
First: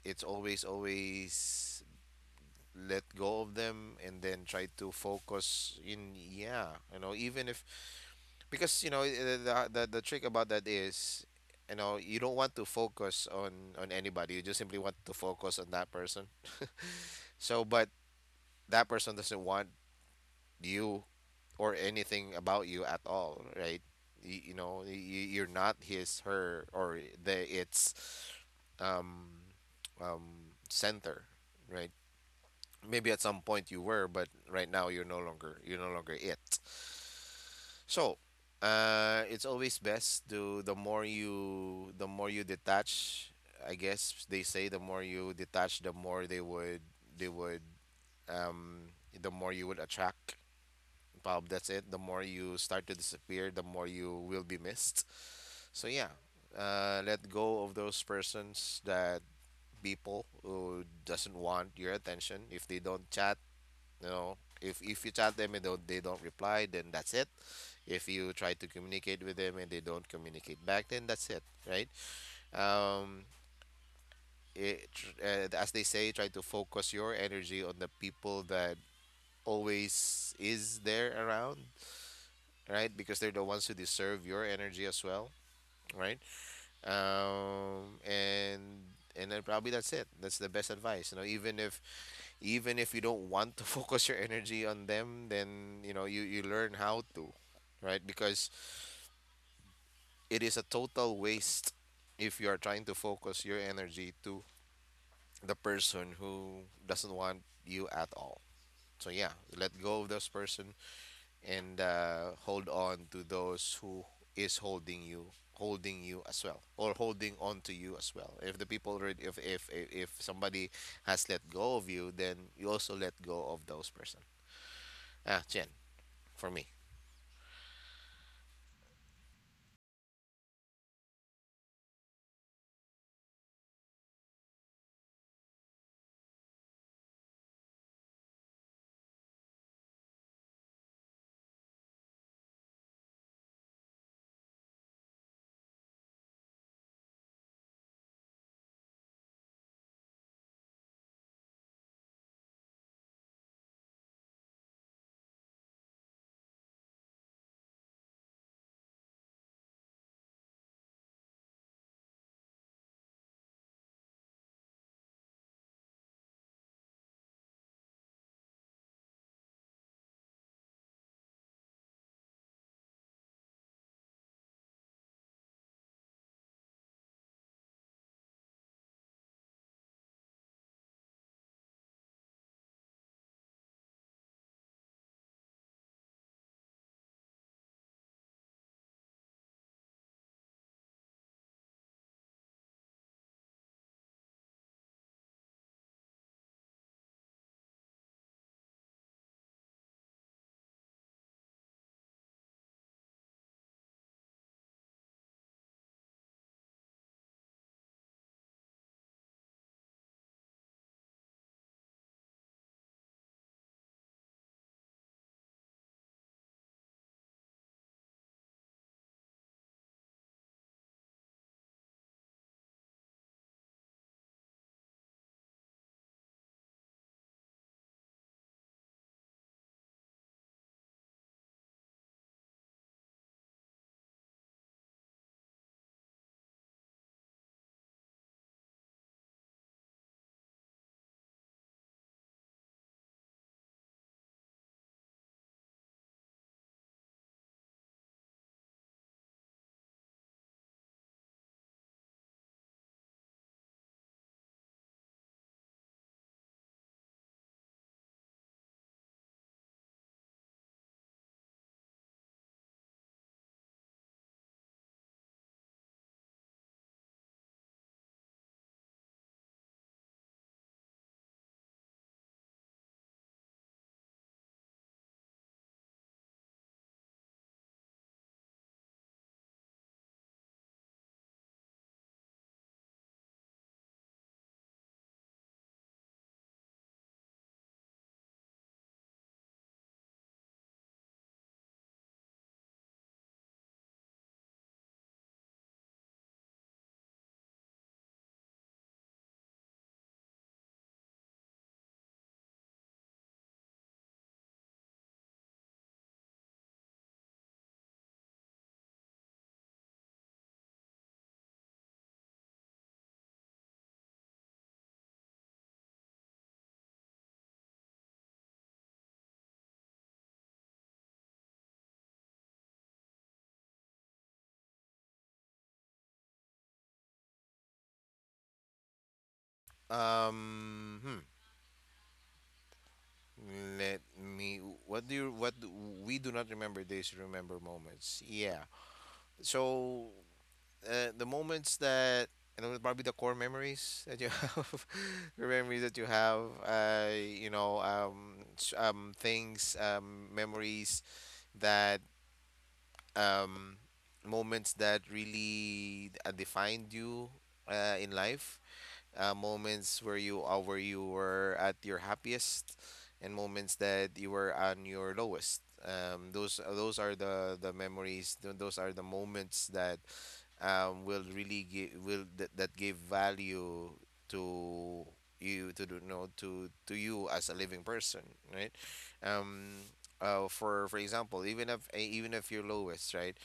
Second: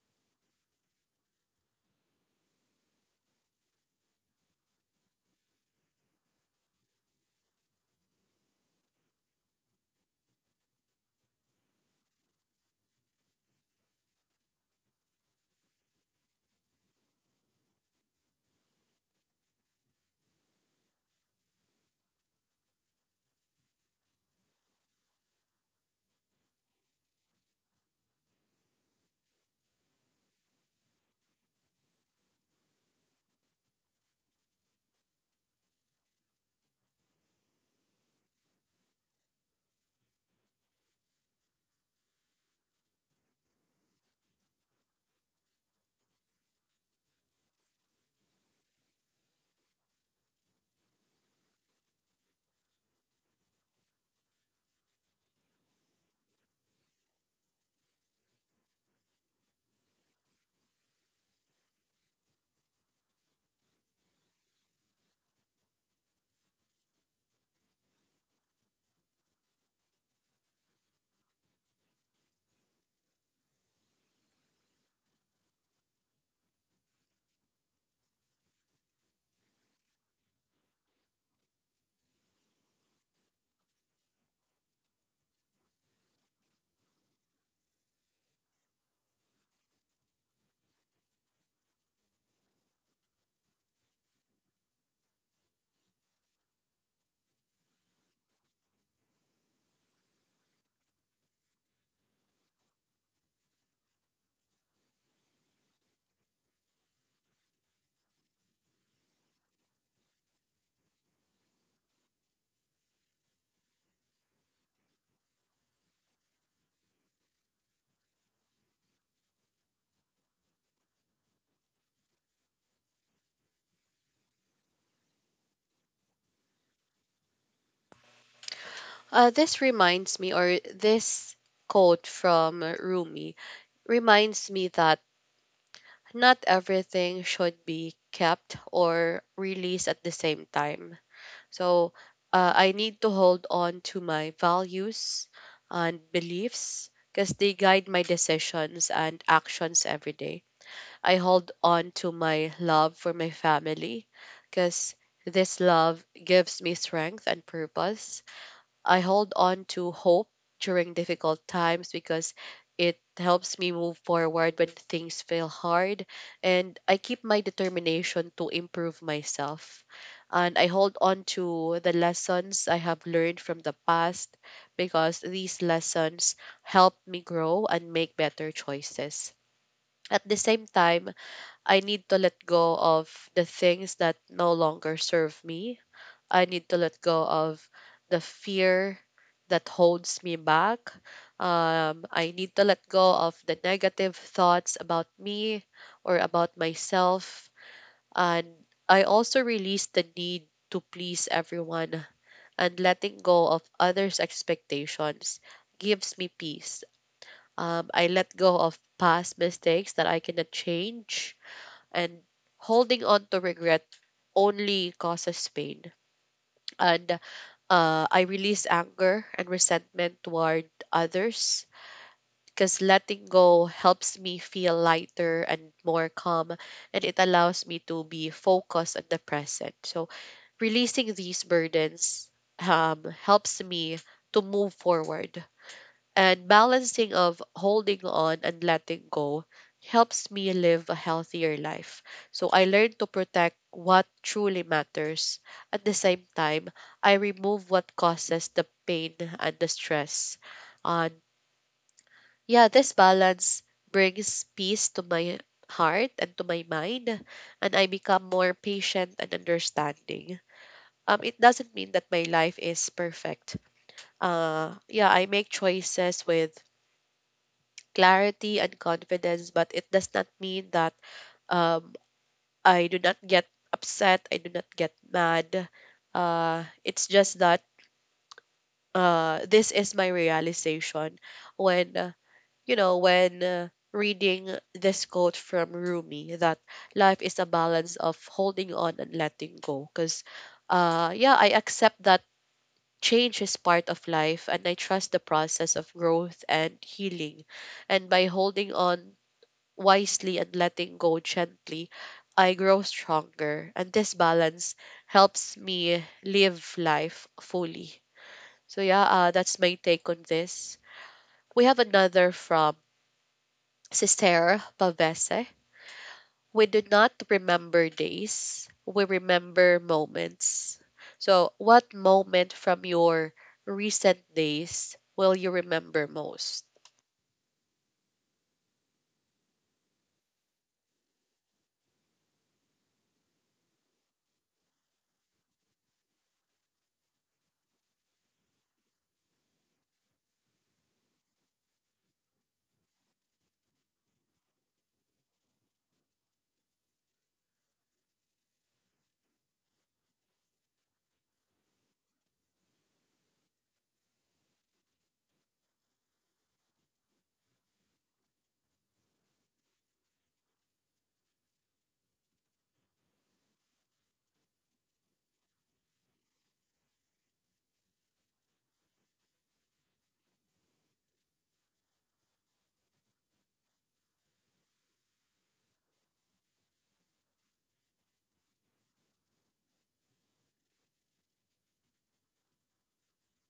Speaker 2: it's always, let go of them and then try to focus in. Yeah, you know, even if, because, you know, the trick about that is, you know, you don't want to focus on, anybody. You just simply want to focus on that person. So but that person doesn't want you or anything about you at all, right? You're not his, her, or the it's um um center, right? Maybe at some point you were, but right now you're no longer, it. So, it's always best to the more you detach. I guess they say the more you detach, the more they would, they would the more you would attract. Bob, that's it. The more you start to disappear, the more you will be missed. So yeah, let go of those persons that, people who doesn't want your attention. If they don't chat, you know, if you chat them and don't, they don't reply, then that's it. If you try to communicate with them and they don't communicate back, then that's it, right? um it, as they say, try to focus your energy on the people that always is there around, right? Because they're the ones who deserve your energy as well, right? And then probably that's it, that's the best advice. You know, even if, you don't want to <laughs> focus your energy on them, then, you know, you learn how to, right? Because it is a total waste if you are trying to focus your energy to the person who doesn't want you at all. So yeah, let go of this person, and hold on to those who is holding you, as well, or holding on to you as well. If the people already, if somebody has let go of you, then you also let go of those person. Ah, Chen. For me.
Speaker 1: This reminds me, or this quote from Rumi reminds me that not everything should be kept or released at the same time. So I need to hold on to my values and beliefs because they guide my decisions and actions every day. I hold on to my love for my family because this love gives me strength and purpose. I hold on to hope during difficult times because it helps me move forward when things feel hard. And I keep my determination to improve myself. And I hold on to the lessons I have learned from the past, because these lessons help me grow and make better choices. At the same time, I need to let go of the things that no longer serve me. I need to let go of the fear that holds me back. I need to let go of the negative thoughts about me or about myself. And I also release the need to please everyone, and letting go of others' expectations gives me peace. I let go of past mistakes that I cannot change, and holding on to regret only causes pain. And I release anger and resentment toward others, because letting go helps me feel lighter and more calm, and it allows me to be focused on the present. So, releasing these burdens, helps me to move forward, and balancing of holding on and letting go helps me live a healthier life. So I learn to protect what truly matters. At the same time, I remove what causes the pain and the stress. And yeah, this balance brings peace to my heart and to my mind, and I become more patient and understanding. It doesn't mean that my life is perfect. Yeah, I make choices with clarity and confidence, but it does not mean that, um, I do not get upset, I do not get mad. It's just that, this is my realization when, you know, when reading this quote from Rumi that life is a balance of holding on and letting go. Because, yeah, I accept that change is part of life, and I trust the process of growth and healing. And by holding on wisely and letting go gently, I grow stronger. And this balance helps me live life fully. So, yeah, that's my take on this. We have another from Sister Pavese. We do not remember days, we remember moments. So, what moment from your recent days will you remember most?
Speaker 2: Um, hmm. Let me. What do you? What do, we do not remember days, we remember moments. Yeah. So the moments that, you know, probably the core memories that you have, <laughs> the memories that you have. You know, memories that, um moments that really defined you in life, moments where you were at your happiest, and moments that you were on your lowest. Those those are the memories, those are the moments that will really give, will that, that give value to you to do- know to you as a living person, right? um for, example, even if you're lowest, right?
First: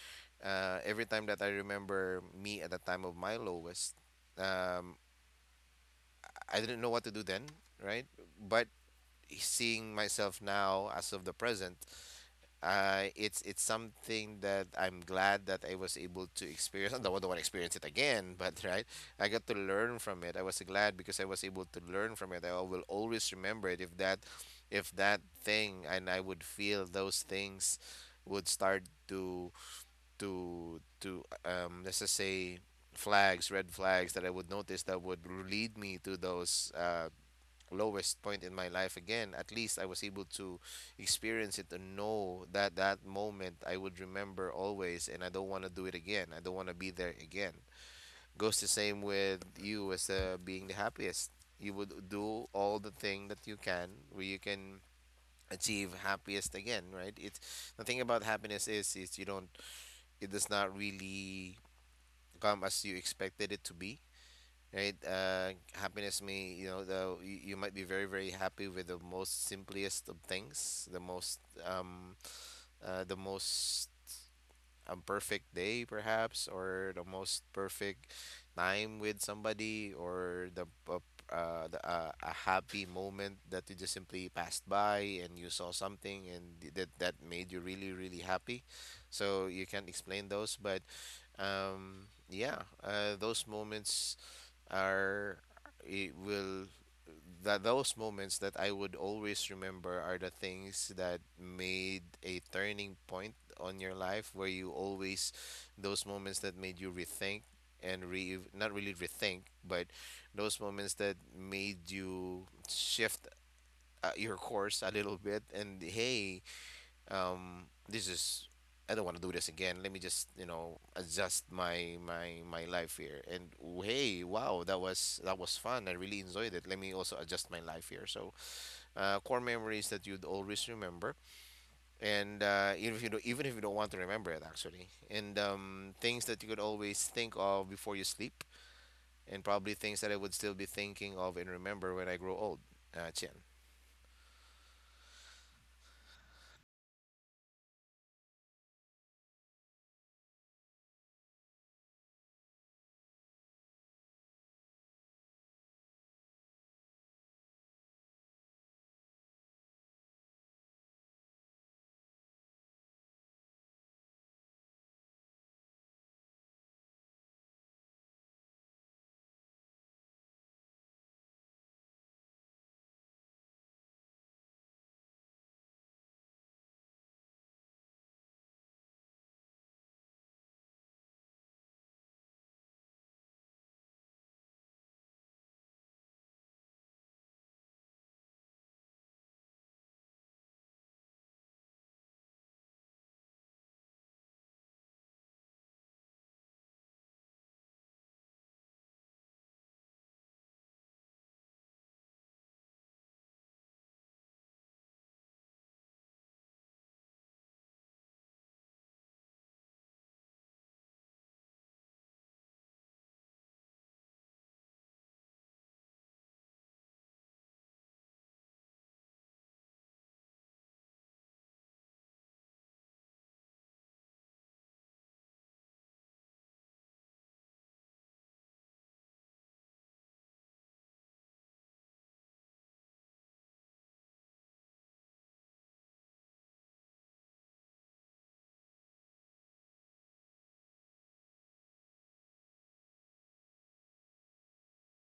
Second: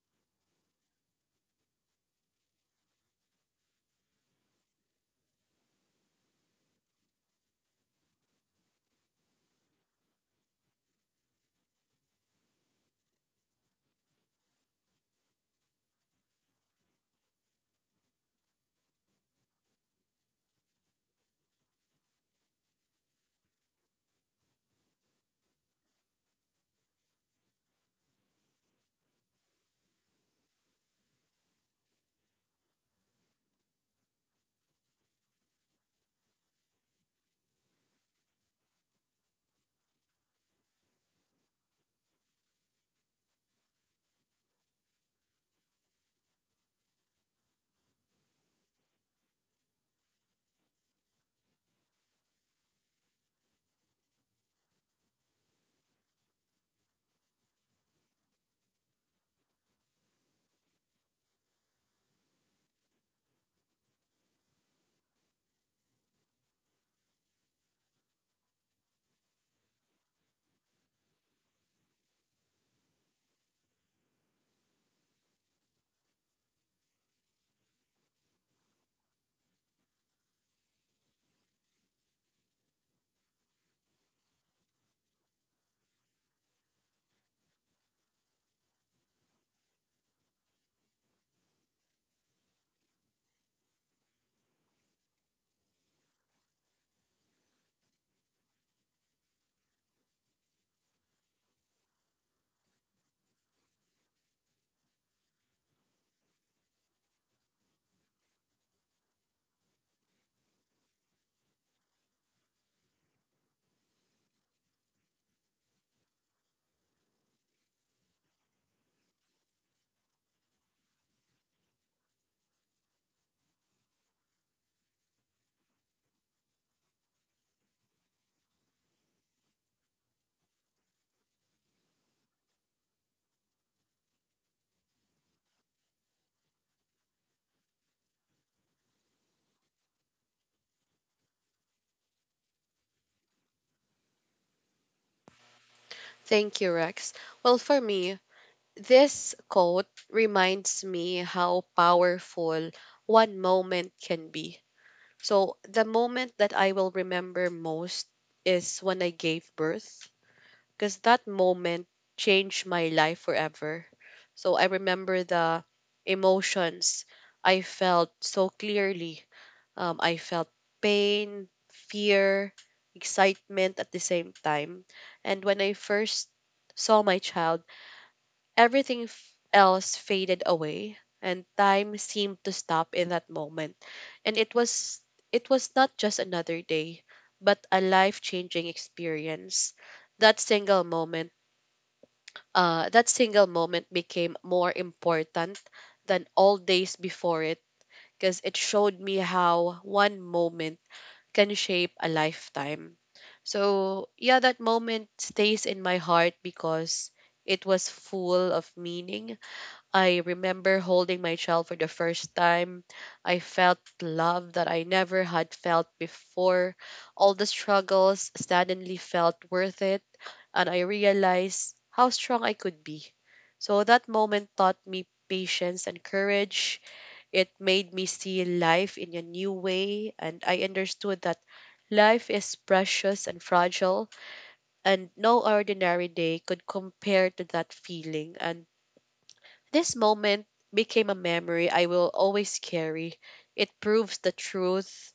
Speaker 2: Every time that I remember me at the time of my lowest. um. I didn't know what to do then, right? But seeing myself now as of the present, it's something that I'm glad that I was able to experience. <laughs> I don't want to experience it again, but right, I got to learn from it. I was glad because I was able to learn from it. I will always remember it. If that thing, and I would feel those things would start to let's just say flags, red flags that I would notice that would lead me to those lowest point in my life again, at least I was able to experience it and know that that moment I would remember always, and I don't want to do it again, I don't want to be there again. Goes the same with you as being the happiest. You would do all the thing that you can where you can achieve happiest again, right? It's the thing about happiness is, you don't, it does not really come as you expected it to be, right? Happiness may, you know, you might be very, very happy with the most simplest of things, the most, um, the most, a perfect day perhaps, or the most perfect time with somebody, or the a happy moment that you just simply passed by and you saw something, and that that made you really, really happy. So you can't explain those, but yeah, those moments are, it will, that those moments that I would always remember are the things that made a turning point on your life, where you always, those moments that made you rethink, and re, not really rethink, but those moments that made you shift your course a little bit, and hey, this is, I don't want to do this again. Let me just, you know, adjust my life here. And hey, wow, that was fun. I really enjoyed it. Let me also adjust my life here. So core memories that you'd always remember and even if you don't, even if you don't want to remember it actually, and things that you could always think of before you sleep, and probably things that I would still be thinking of and remember when I grow old, Chen.
Speaker 1: Thank you, Rex. Well, for me, this quote reminds me how powerful one moment can be. So, the moment that I will remember most is when I gave birth, because that moment changed my life forever. So, I remember the emotions I felt so clearly. I felt pain, fear, excitement at the same time. And when I first saw my child, everything else faded away and time seemed to stop in that moment. And it was, it was not just another day, but a life-changing experience. That single moment, that single moment became more important than all days before it, because it showed me how one moment can shape a lifetime. So, yeah, that moment stays in my heart because it was full of meaning. I remember holding my child for the first time. I felt love that I never had felt before. All the struggles suddenly felt worth it, and I realized how strong I could be. So that moment taught me patience and courage. It made me see life in a new way, and I understood that life is precious and fragile, and no ordinary day could compare to that feeling. And this moment became a memory I will always carry. It proves the truth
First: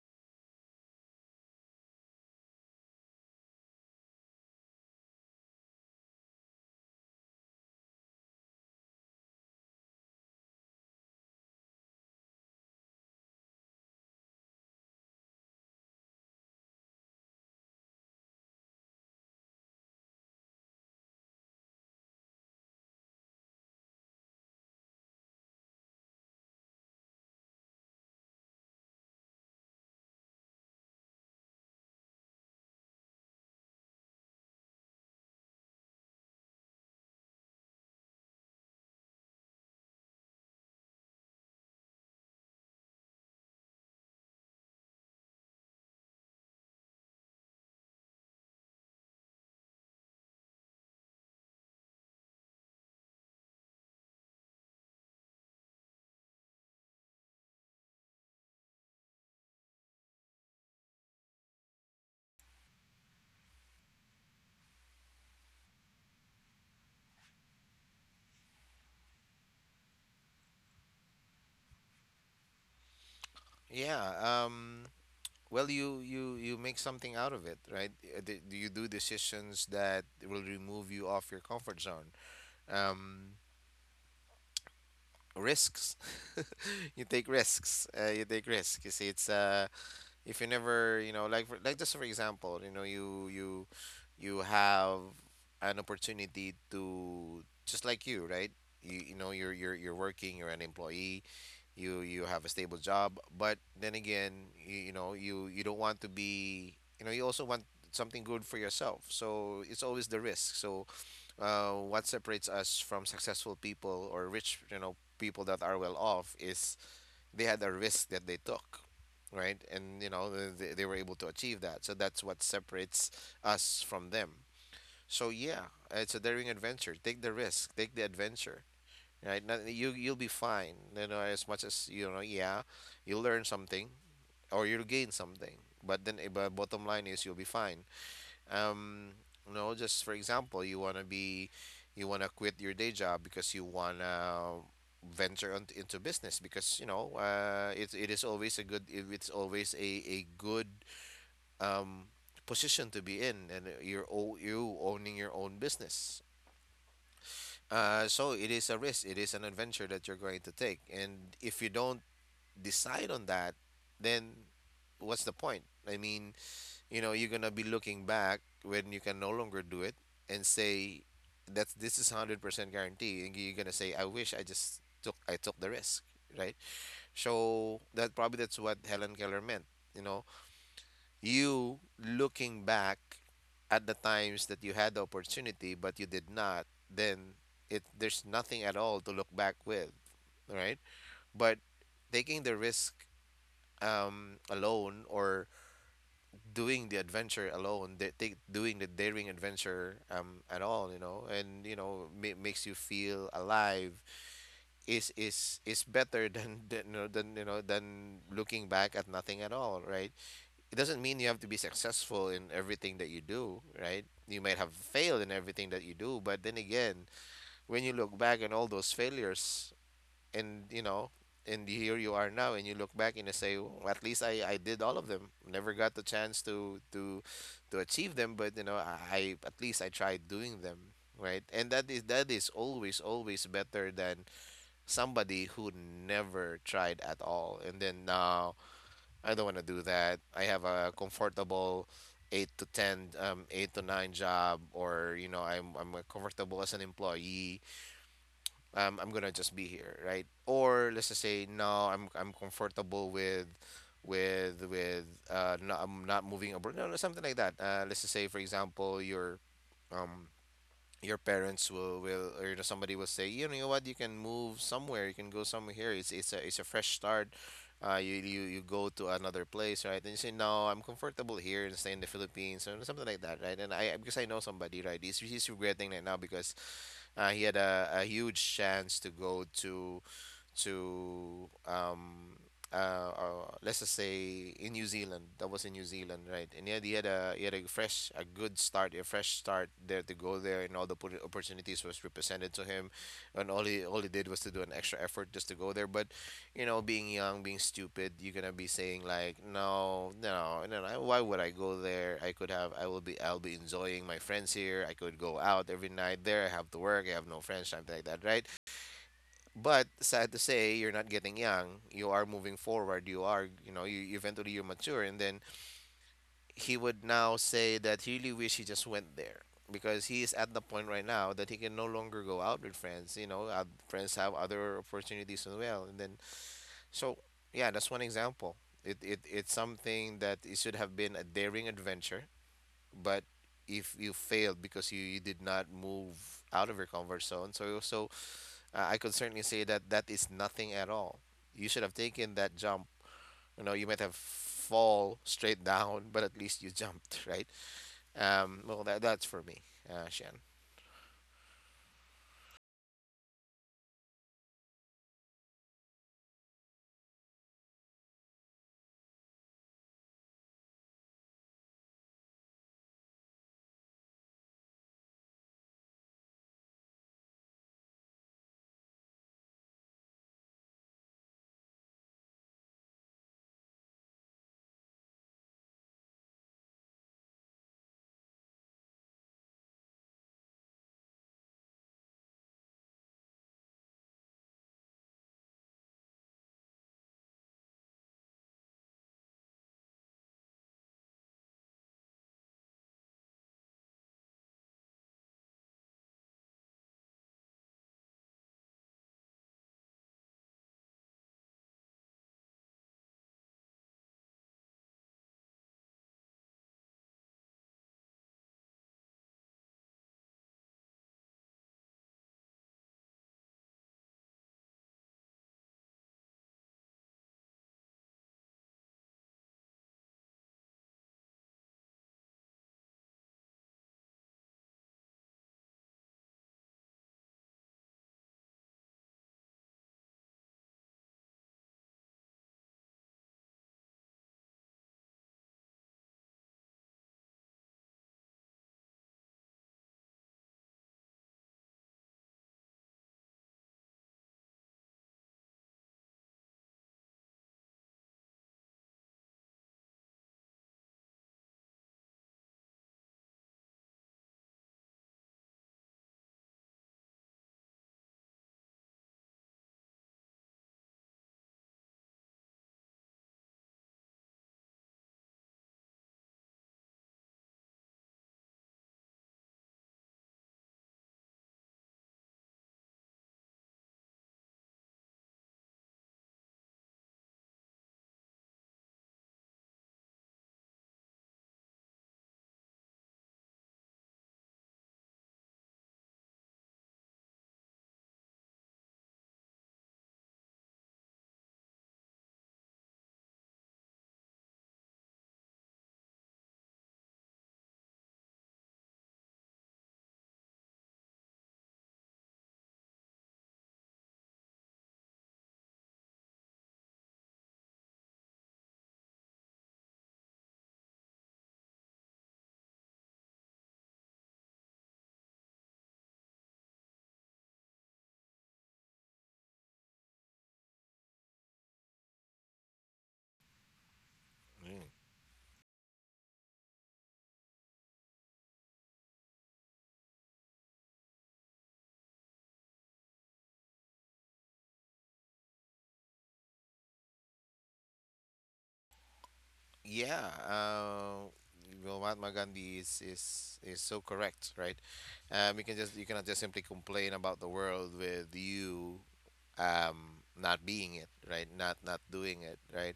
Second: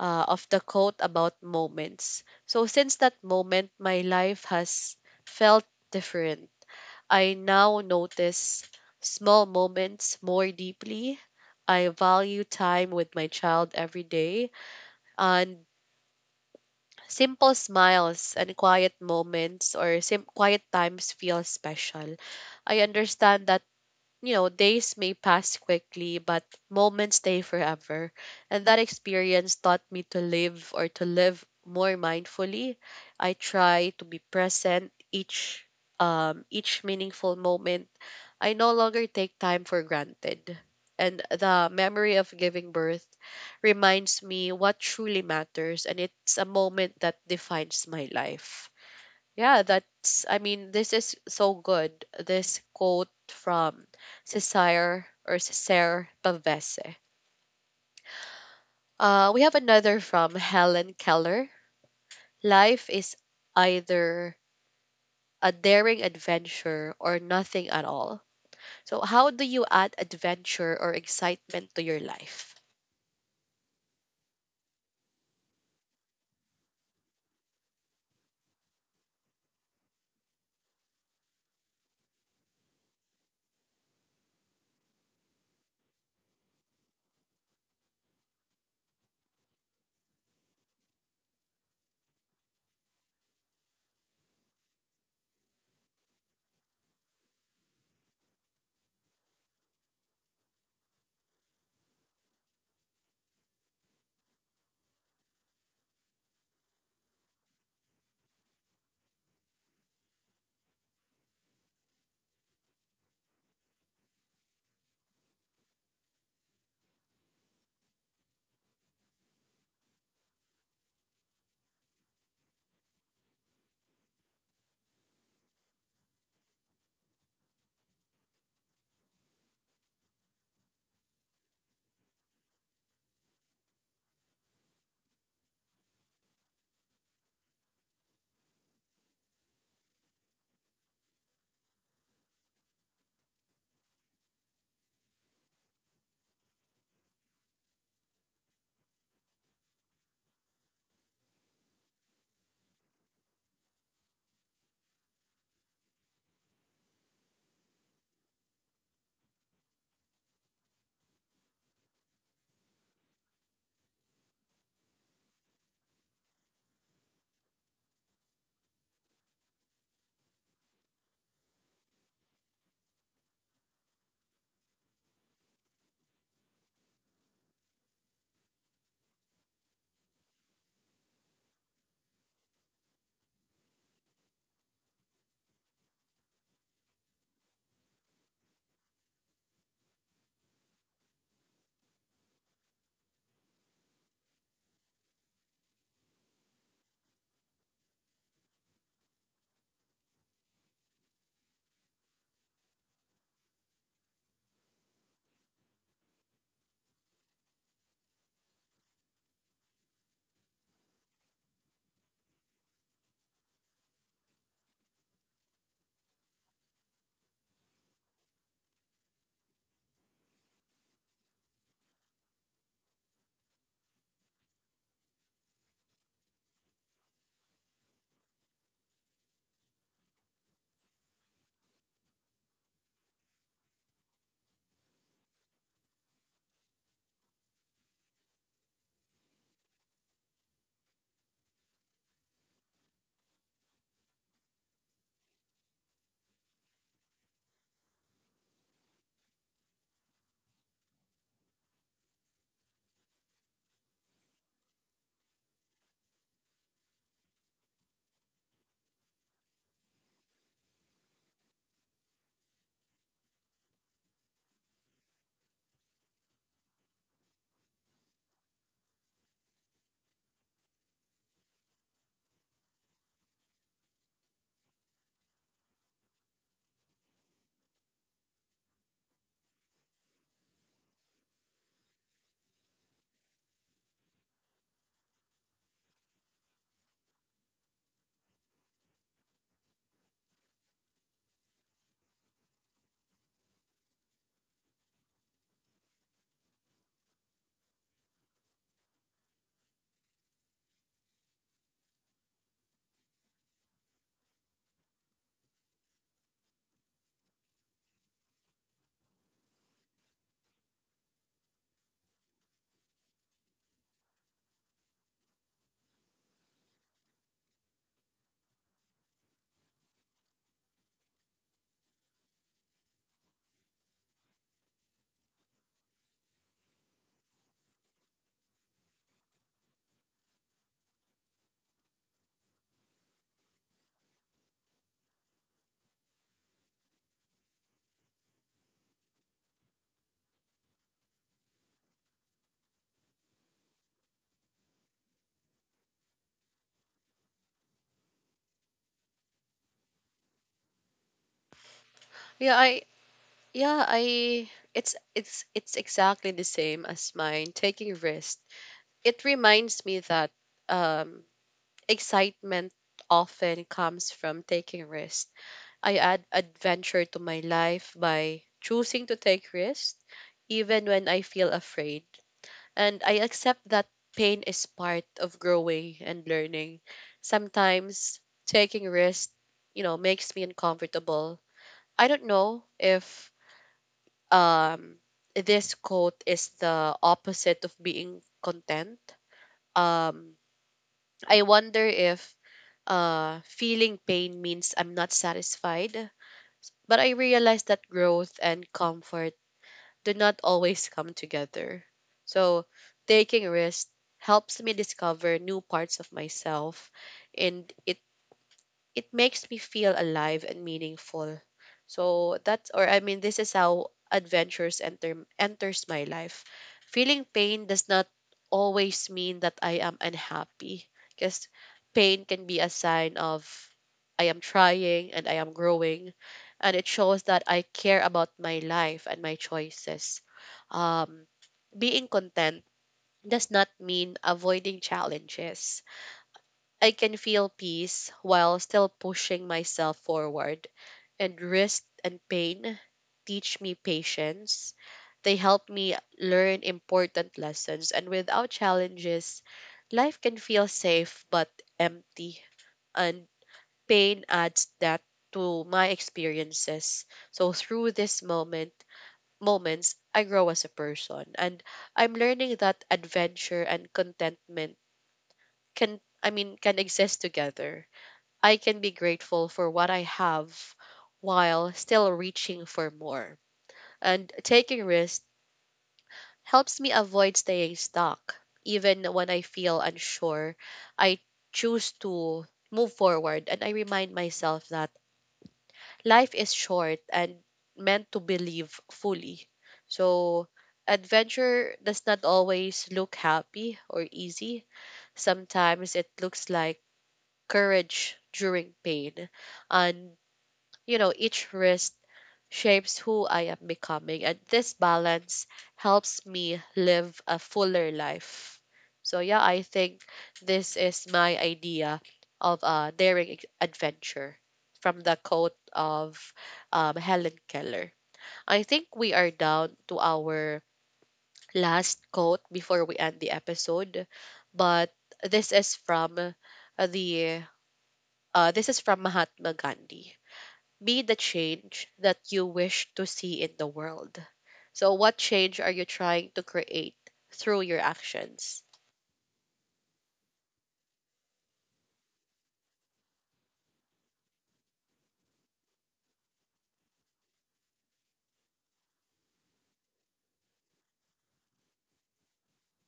Speaker 1: of the quote about moments. So, since that moment, my life has felt different. I now notice small moments more deeply. I value time with my child every day, and simple smiles and quiet moments, or quiet times, feel special. I understand that, you know, days may pass quickly, but moments stay forever. And that experience taught me to live, or to live more mindfully. I try to be present each, each meaningful moment. I no longer take time for granted. And the memory of giving birth reminds me what truly matters, and it's a moment that defines my life. Yeah, that's, I mean, this is so good. This quote from Cesare, or Cesare Pavese. We have another from Helen Keller. Life is either a daring adventure or nothing at all. So how do you add adventure or excitement to your life?
Speaker 2: Yeah, um, well, you make something out of it, right? D- do you do decisions that will remove you off your comfort zone? um, risks. <laughs> You take risks. You take risks. You see, it's if you never, you know, like, for, like, just for example, you know, you have an opportunity to just, like, you, right? You know, you're working, you're an employee. You have a stable job, but then again, you know, you don't want to be, you know, you also want something good for yourself, so it's always the risk. So what separates us from successful people, or rich, you know, people that are well off, is they had a risk that they took, right? And you know, they were able to achieve that. So that's what separates us from them. So yeah, it's a daring adventure. Take the risk. Take the adventure. Right? Not- You you'll be fine. You know, as much as you know, yeah, you'll learn something or you'll gain something. But then, but bottom line is you'll be fine. Um, you know, just for example, you want to be, you want to quit your day job because you want to venture on, into business, because you know it is always a good, it's always a good um, position to be in. And you're you owning your own business, so it is a risk, it is an adventure that you're going to take. And if you don't decide on that, then what's the point, I mean? You know, you're gonna be looking back when you can no longer do it and say, that's, this is 100% guarantee, and you're gonna say, I wish I just took, I took the risk, right? So that probably that's what Helen Keller meant. You know, you looking back at the times that you had the opportunity but you did not, then it, there's nothing at all to look back with, right? But taking the risk alone or doing the adventure alone, they take doing the daring adventure, at all, you know, and you know, makes you feel alive, is better <laughs> than, you know, than you know, than looking back at nothing at all, right? It doesn't mean you have to be successful in everything that you do, right? You might have failed in everything that you do, but then again, when you look back on all those failures, and you know, and here you are now, and you look back and you say, well, at least I did all of them, never got the chance to to achieve them, but you know, I at least I tried doing them, right? And that is, that is always, always better than somebody who never tried at all. And then now, I don't want to do that, I have a comfortable 8 to 10, 8 to 9 job, or you know, I'm comfortable as an employee. I'm gonna just be here, right? Or let's just say no, I'm comfortable with no, I'm not moving abroad, no, no, something like that. Let's just say for example, um your parents will or, you know, somebody will say, you know what, you can move somewhere, you can go somewhere, here it's a, it's a fresh start. You you, you go to another place, right? And you say, no, I'm comfortable here, and stay in the Philippines or something like that, right? And I, because I know somebody, right, he's regretting right now, because he had a huge chance to go to to um uh, let's just say in New Zealand. That was in New Zealand, right? And he had, he had a, he had a fresh, a good start, a fresh start there, to go there, and all the opportunities was represented to him, and all he, all he did was to do an extra effort just to go there. But you know, being young, being stupid, you're gonna be saying like, no, no, no, no. Why would I go there? I could have, I will be, I'll be enjoying my friends here. I could go out every night there. I have to work. I have no friends, something like that, right? But sad to say, you're not getting young. You are moving forward. You are, you know, you eventually you mature, and then he would now say that he really wish he just went there, because he is at the point right now that he can no longer go out with friends. You know, friends have other opportunities as well, and then so yeah, that's one example. It's something that it should have been a daring adventure, but if you failed because you did not move out of your comfort zone, so so I could certainly say that that is nothing at all. You should have taken that jump. You know, you might have fall straight down, but at least you jumped, <laughs> right? Well, that's for me, Shannon.
Speaker 1: Yeah, I yeah, I it's it's exactly the same as mine, taking risks. It reminds me that, um, excitement often comes from taking risks. I add adventure to my life by choosing to take risks, even when I feel afraid. And I accept that pain is part of growing and learning. Sometimes taking risks, you know, makes me uncomfortable. I don't know if, um, this quote is the opposite of being content. Um, I wonder if, feeling pain means I'm not satisfied. But I realize that growth and comfort do not always come together. So taking risks helps me discover new parts of myself, and it makes me feel alive and meaningful. So that's, or I mean, this is how adventures enter enters my life. Feeling pain does not always mean that I am unhappy, because pain can be a sign of I am trying and I am growing, and it shows that I care about my life and my choices. Um, being content does not mean avoiding challenges. I can feel peace while still pushing myself forward. And risk and pain teach me patience. They help me learn important lessons. And without challenges, life can feel safe but empty. And pain adds that to my experiences. So through this moment, moments, I grow as a person. And I'm learning that adventure and contentment can, I mean, can exist together. I can be grateful for what I have while still reaching for more. And taking risks helps me avoid staying stuck. Even when I feel unsure, I choose to move forward, and I remind myself that life is short and meant to believe fully. So, adventure does not always look happy or easy. Sometimes it looks like courage during pain, and, you know, each risk shapes who I am becoming. And this balance helps me live a fuller life. So, yeah, I think this is my idea of a daring adventure from the quote of, Helen Keller. I think we are down to our last quote before we end the episode, but this is from the, this is from Mahatma Gandhi. Be the change that you wish to see in the world. So, what change are you trying to create through your actions?
Speaker 2: Yeah, well, Mahatma Gandhi is so correct, right? You can just, you cannot just simply complain about the world with you not being it, right? Not, not doing it, right?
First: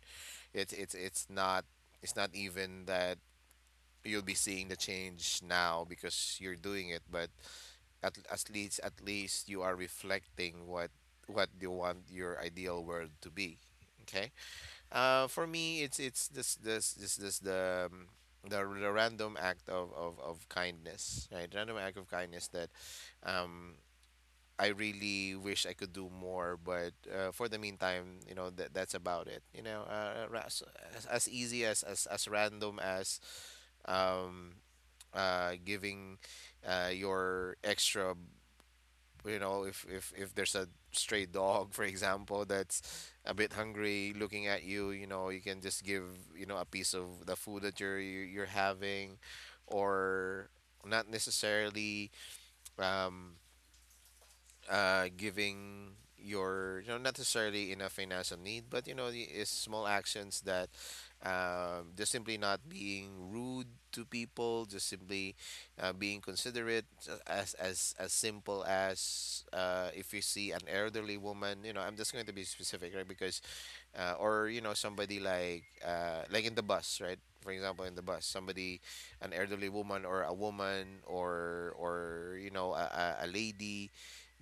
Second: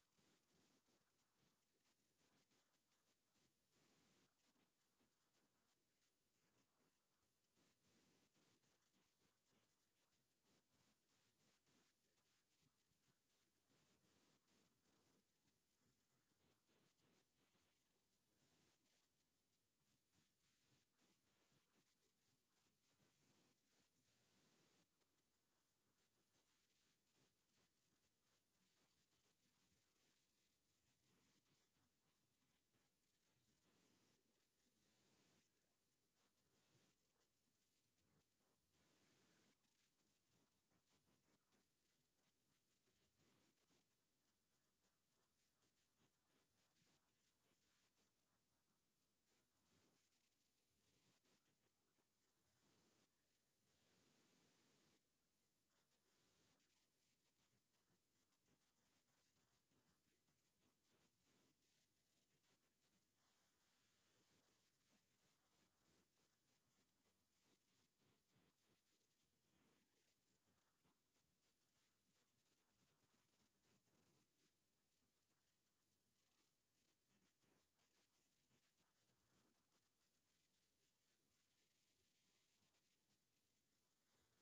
Speaker 2: It's it's not, it's not even that you'll be seeing the change now because you're doing it, but at least, at least you are reflecting what you want your ideal world to be. Okay. For me, it's this this this this the, the random act of kindness, right? Random act of kindness that, um, I really wish I could do more, but for the meantime, you know, that that's about it. You know, as easy as, as random as, um, giving, your extra, you know, if there's a stray dog for example that's a bit hungry looking at you, you know, you can just give, you know, a piece of the food that you're you're having, or not necessarily um giving your, you know, not necessarily in a financial need, but you know, it's small actions that, just simply not being rude to people, just simply, being considerate, as simple as, if you see an elderly woman, you know, I'm just going to be specific, right, because or you know somebody, like in the bus, right, for example, in the bus, somebody, an elderly woman or a woman or you know, a lady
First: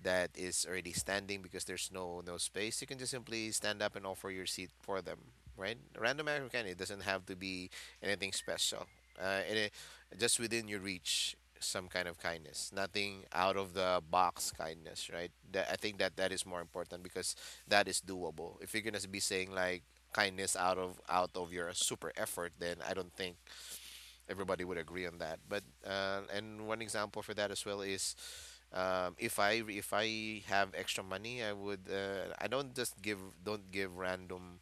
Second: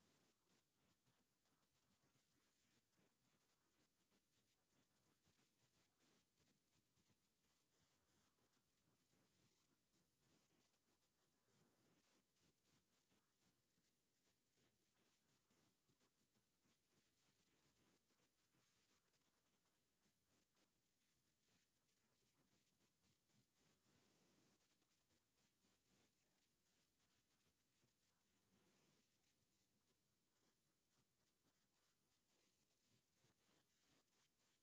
Speaker 2: that is already standing because there's no, no space, you can just simply stand up and offer your seat for them, right? Random act of kindness. It doesn't have to be anything special. And it, just within your reach, some kind of kindness. Nothing out of the box kindness, right? That, I think that, that is more important because that is doable. If you're gonna be saying like kindness out of, out of your super effort, then I don't think everybody would agree on that. But and one example for that as well is if I, if I have extra money, I would I don't just give, don't give random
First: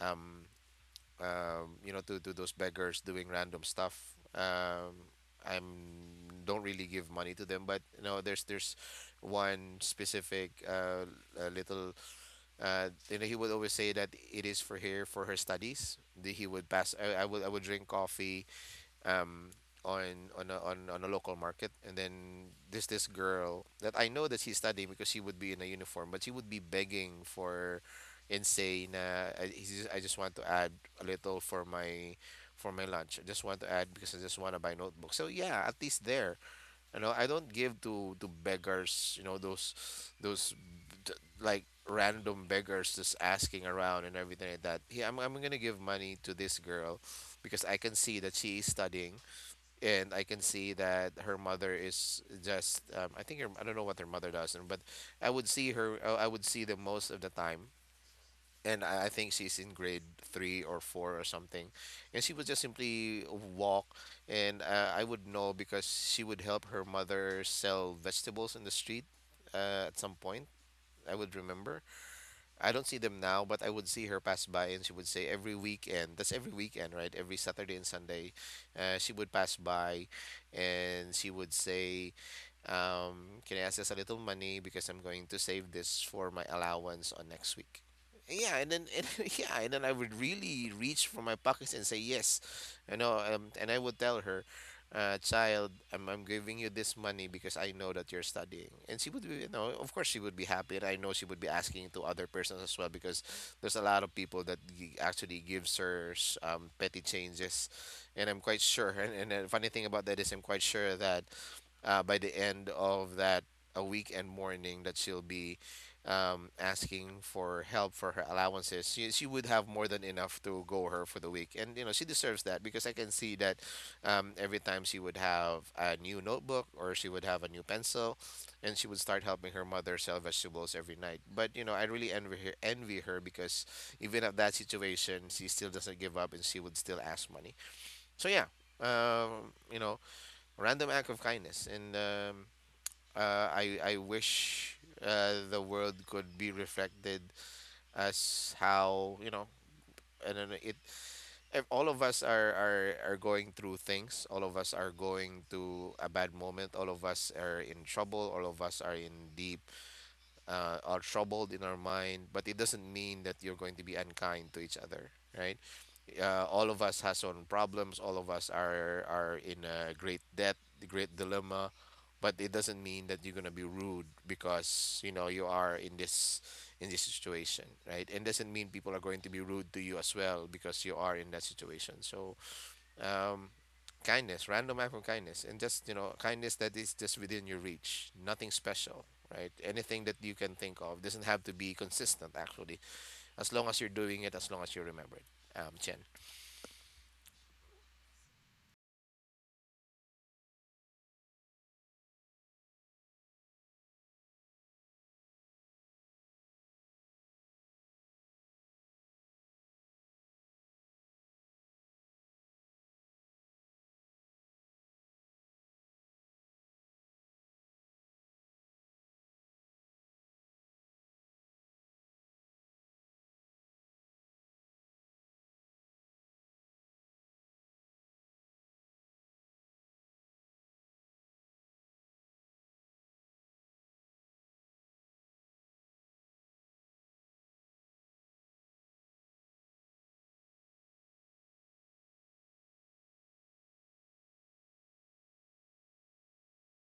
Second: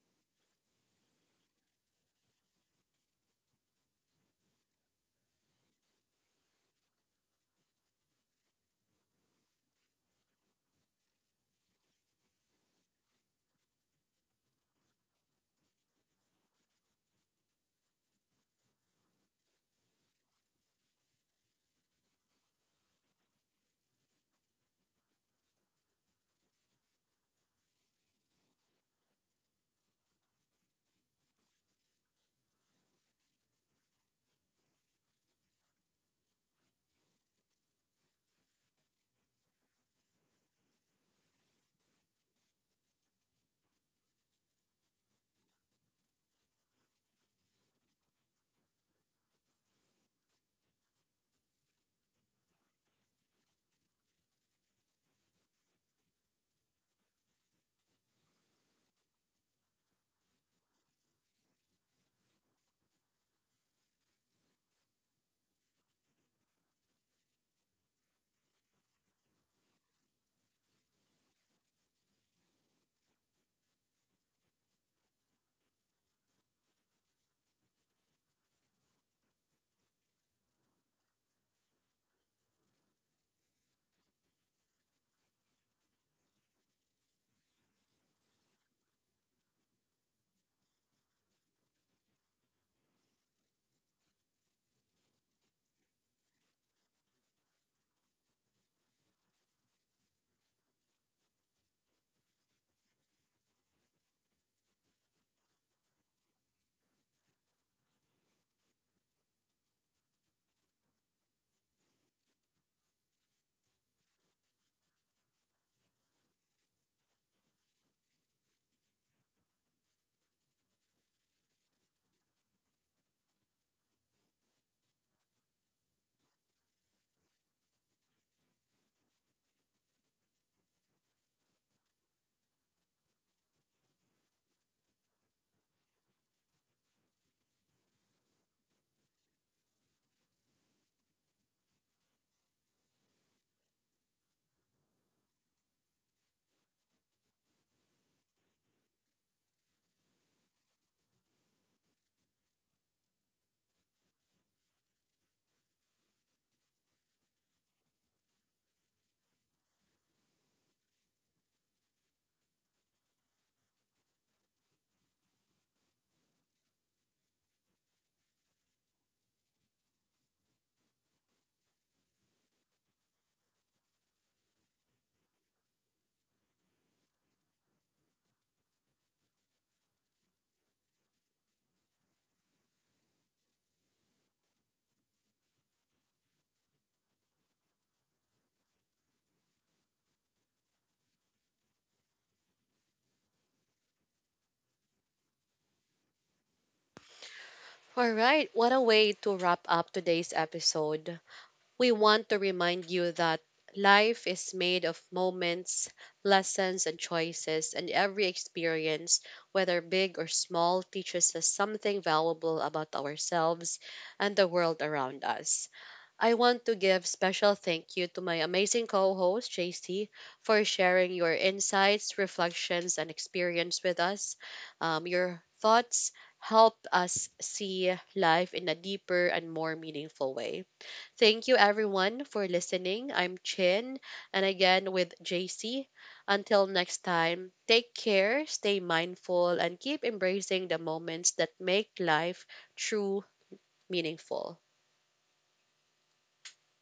Speaker 2: um, you know, to those beggars doing random stuff. Um, I'm, don't really give money to them, but you know, there's one specific little you know, he would always say that it is for her, for her studies. He would pass, I, I would drink coffee um, on a local market, and then there's this girl that I know that she's studying, because she would be in a uniform, but she would be begging for, and say, na, I, I just want to add a little for my, for my lunch. I just want to add because I just want to buy notebooks. So yeah, at least there, you know, I don't give to beggars. You know those, like random beggars just asking around and everything like that. Yeah, I'm gonna give money to this girl because I can see that she is studying, and I can see that her mother is just, I think her, I don't know what her mother does, but I would see her, I would see them most of the time. And I think she's in grade three or four or something, and she would just simply walk, and I would know because she would help her mother sell vegetables in the street at some point. I would remember, I don't see them now, but I would see her pass by, and she would say every weekend. That's every weekend, right? Every Saturday and Sunday, she would pass by, and she would say, "Can I ask us a little money because I'm going to save this for my allowance on next week?" Yeah, and then and, <laughs> yeah, and then I would really reach for my pockets and say yes, you know, and I would tell her, child, I'm giving you this money because I know that you're studying. And she would be, you know, of course she would be happy. And I know she would be asking to other persons as well, because there's a lot of people that actually gives her petty changes. And I'm quite sure. And the funny thing about that is, I'm quite sure that by the end of that, a weekend morning that she'll be, asking for help for her allowances, she would have more than enough to go her for the week, and you know she deserves that, because I can see that, every time she would have a new notebook, or she would have a new pencil, and she would start helping her mother sell vegetables every night. But you know, I really envy her, envy her, because even at that situation, she still doesn't give up, and she would still ask money. So yeah, you know, random act of kindness, and I wish the world could be reflected as, how you know, and then it, all of us are, are going through things, all of us are going to a bad moment, all of us are in trouble, all of us are in deep, are troubled in our mind, but it doesn't mean that you're going to be unkind to each other, right? All of us has own problems, all of us are in a great debt, great dilemma, but it doesn't mean that you're gonna be rude because you know you are in this, in this situation, right? And doesn't mean people are going to be rude to you as well because you are in that situation. So um kindness, random act of kindness, and just you know, kindness that is just within your reach, nothing special, right? Anything that you can think of, doesn't have to be consistent actually, as long as you're doing it, as long as you remember it. Chen.
Speaker 1: All right, what a way to wrap up today's episode. We want to remind you that life is made of moments, lessons, and choices, and every experience, whether big or small, teaches us something valuable about ourselves and the world around us. I want to give special thank you to my amazing co-host JC for sharing your insights, reflections, and experience with us. Your thoughts help us see life in a deeper and more meaningful way. Thank you everyone for listening. I'm Chin and again with JC. Until next time, take care, stay mindful, and keep embracing the moments that make life true meaningful.